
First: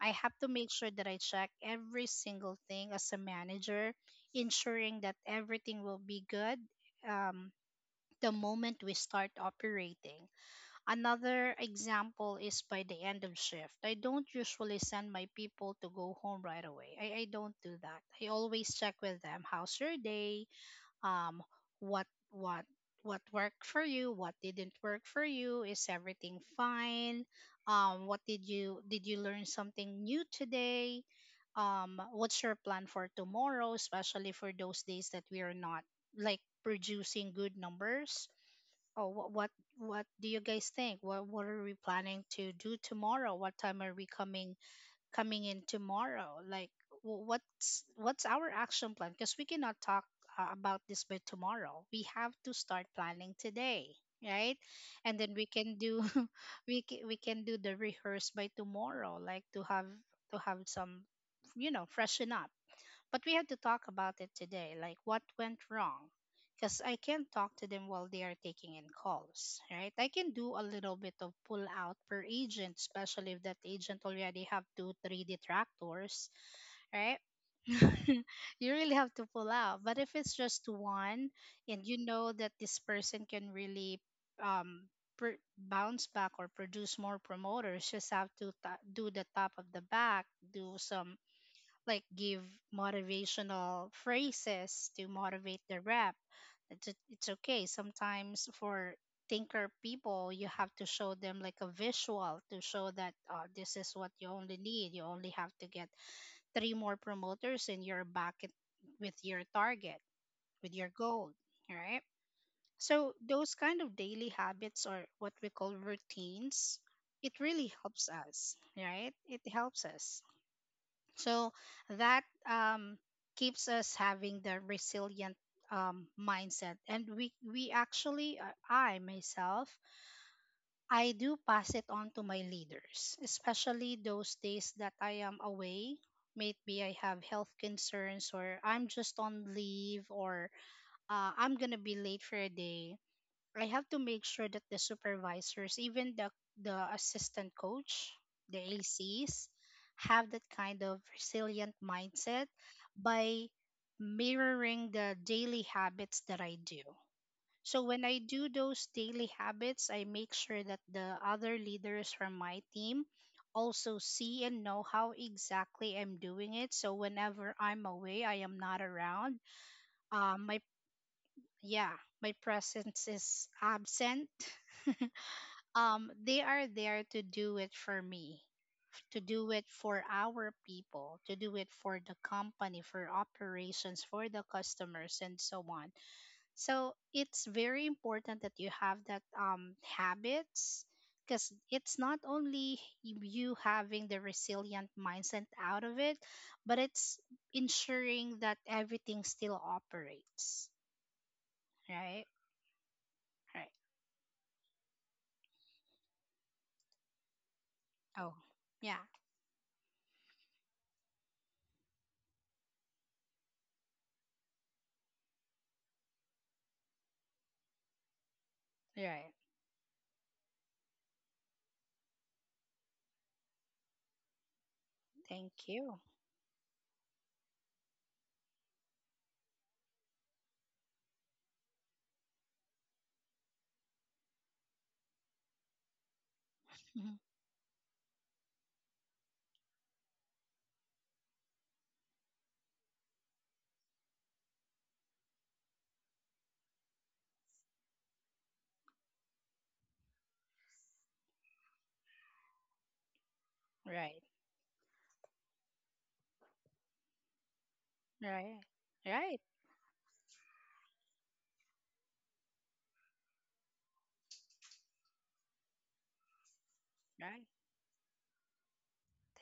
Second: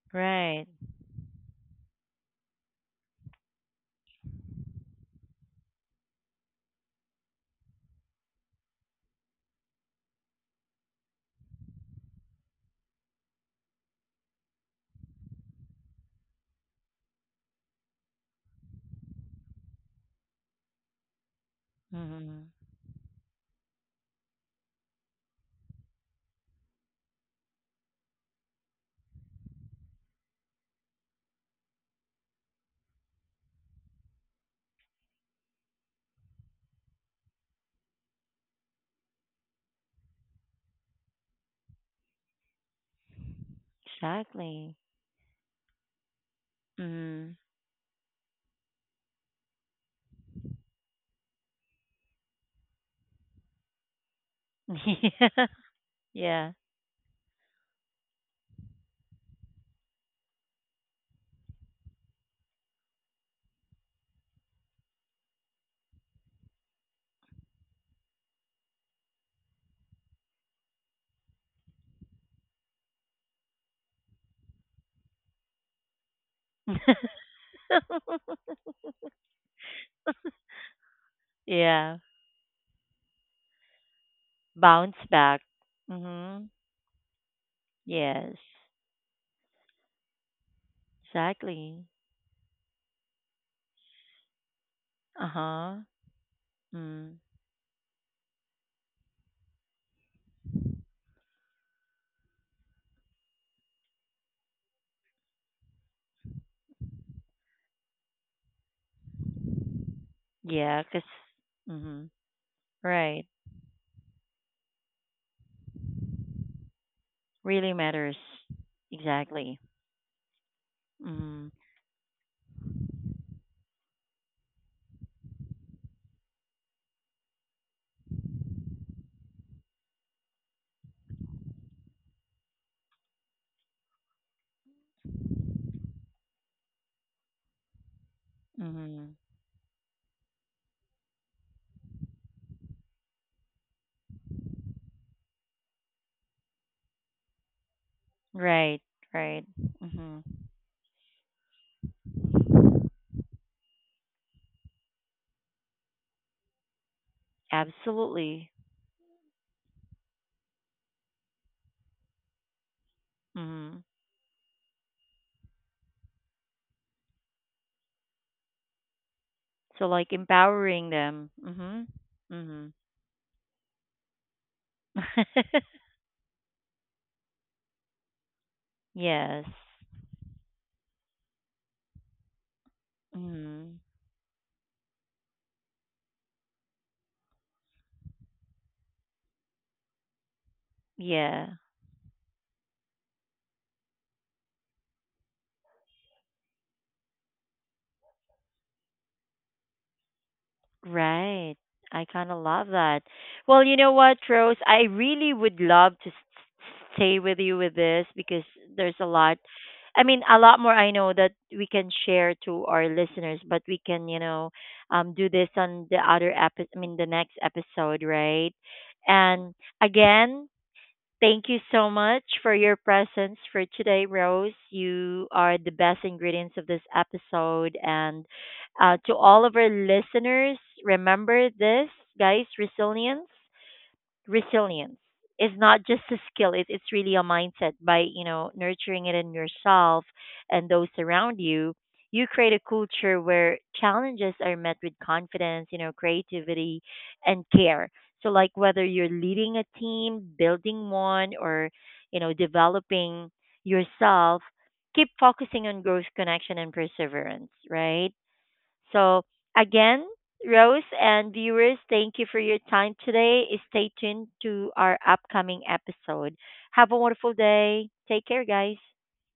Speaker 2: I have to
Speaker 1: Right.
Speaker 2: make sure that I check every single thing as a manager, ensuring that everything will be good, um, the moment we start operating. Another example is by the end of shift. I don't usually send my people to go home right away. I, I don't do that. I always check with them, how's your day, um, what
Speaker 1: Mm-hmm.
Speaker 2: what what worked for you, what didn't work for you, is everything fine? Um, what did you did you learn something new today? Um, what's your plan for tomorrow, especially for those days that we are not like producing good numbers? Oh, what what what do you guys think? What what are we planning to do tomorrow? What time are we coming
Speaker 1: Exactly.
Speaker 2: coming in tomorrow? Like wh-
Speaker 1: Mm-hmm.
Speaker 2: what's what's our action plan? Because we cannot talk uh, about this by tomorrow. We have to start planning today, right? And then we can do
Speaker 1: Yeah.
Speaker 2: we can, we can do the rehearse by tomorrow, like to have to have some, you know, freshen up. But we have to talk about it today, like what went wrong. Because I can't talk to them while they are taking in calls, right? I can do a little bit of pull out per agent, especially if that agent already have two, three detractors,
Speaker 1: Yeah.
Speaker 2: right? You really have to pull out. But if it's just one, and
Speaker 1: Yeah.
Speaker 2: you know that this person can really, um,
Speaker 1: Bounce
Speaker 2: pr-
Speaker 1: back.
Speaker 2: bounce back or
Speaker 1: Mm-hmm.
Speaker 2: produce more promoters, just have
Speaker 1: Yes.
Speaker 2: to ta do the top of the back, do some,
Speaker 1: Exactly.
Speaker 2: like give motivational phrases to motivate the
Speaker 1: Uh-huh.
Speaker 2: rep. It's, o-
Speaker 1: Mm.
Speaker 2: it's okay. Sometimes for thinker people, you have to show them like a visual to show that, uh, this is what you only need. You only have to get three more promoters and you're back at, with your target, with
Speaker 1: Yeah,
Speaker 2: your
Speaker 1: 'cause
Speaker 2: goal, all right?
Speaker 1: mm-hmm.
Speaker 2: So
Speaker 1: Right.
Speaker 2: those kind of daily habits, or what we call routines, it really
Speaker 1: Really
Speaker 2: helps
Speaker 1: matters.
Speaker 2: us, right? It
Speaker 1: Exactly.
Speaker 2: helps us. So
Speaker 1: Mm-hmm.
Speaker 2: that, um, keeps us having the resilient um, mindset. And we, we actually, uh, I myself, I do pass it on to my leaders, especially those days that I am away. Maybe I have health concerns, or I'm
Speaker 1: Mm-hmm.
Speaker 2: just on leave, or uh, I'm going to be late for a day. I have to make sure that the supervisors, even the the assistant coach, the
Speaker 1: Right.
Speaker 2: A Cs,
Speaker 1: Right. Mm-hmm.
Speaker 2: have that kind of resilient mindset by mirroring the daily habits that I do. So when I do
Speaker 1: Absolutely.
Speaker 2: those daily habits, I make sure that the other leaders from my team
Speaker 1: Mm-hmm.
Speaker 2: also see and know how exactly I'm doing it. So whenever I'm away, I am not around.
Speaker 1: So like
Speaker 2: Um, my
Speaker 1: empowering them. Mm-hmm.
Speaker 2: yeah, my
Speaker 1: Mm-hmm.
Speaker 2: presence is absent, um, they are there to do it for me, to
Speaker 1: Yes.
Speaker 2: do it for our people, to do it for the company, for
Speaker 1: Hmm.
Speaker 2: operations, for the customers, and so on. So it's very important that you have that um, habits, because
Speaker 1: Yeah,
Speaker 2: it's not only y- you having the resilient mindset out of it, but it's ensuring that everything still operates,
Speaker 1: right. I
Speaker 2: right?
Speaker 1: kind of love that. Well,
Speaker 2: Right.
Speaker 1: you know what, Rose? I really would love to s- s- stay with you with this
Speaker 2: Oh,
Speaker 1: because there's
Speaker 2: yeah,
Speaker 1: a lot. I mean, a lot more I know that we can share to our listeners, but we can, you know, um, do this on the other episode. I mean, the next episode, right?
Speaker 2: right.
Speaker 1: And again, thank you so much for your presence for today, Rose. You are
Speaker 2: Thank
Speaker 1: the
Speaker 2: you.
Speaker 1: best ingredients of this episode. And uh, to all of our listeners, remember this, guys, resilience resilience is not just a skill, it, it's really
Speaker 2: Mhm.
Speaker 1: a mindset. By, you know, nurturing it in yourself and those around you, you create a culture where challenges are met with confidence, you know, creativity and care. So like whether you're leading a team, building one, or you know, developing
Speaker 2: Right.
Speaker 1: yourself, keep focusing on growth, connection and perseverance, right?
Speaker 2: Right.
Speaker 1: So,
Speaker 2: Right.
Speaker 1: again, Rose and viewers, thank you for your time today. Stay tuned to our upcoming episode. Have a wonderful
Speaker 2: Right.
Speaker 1: day. Take care, guys.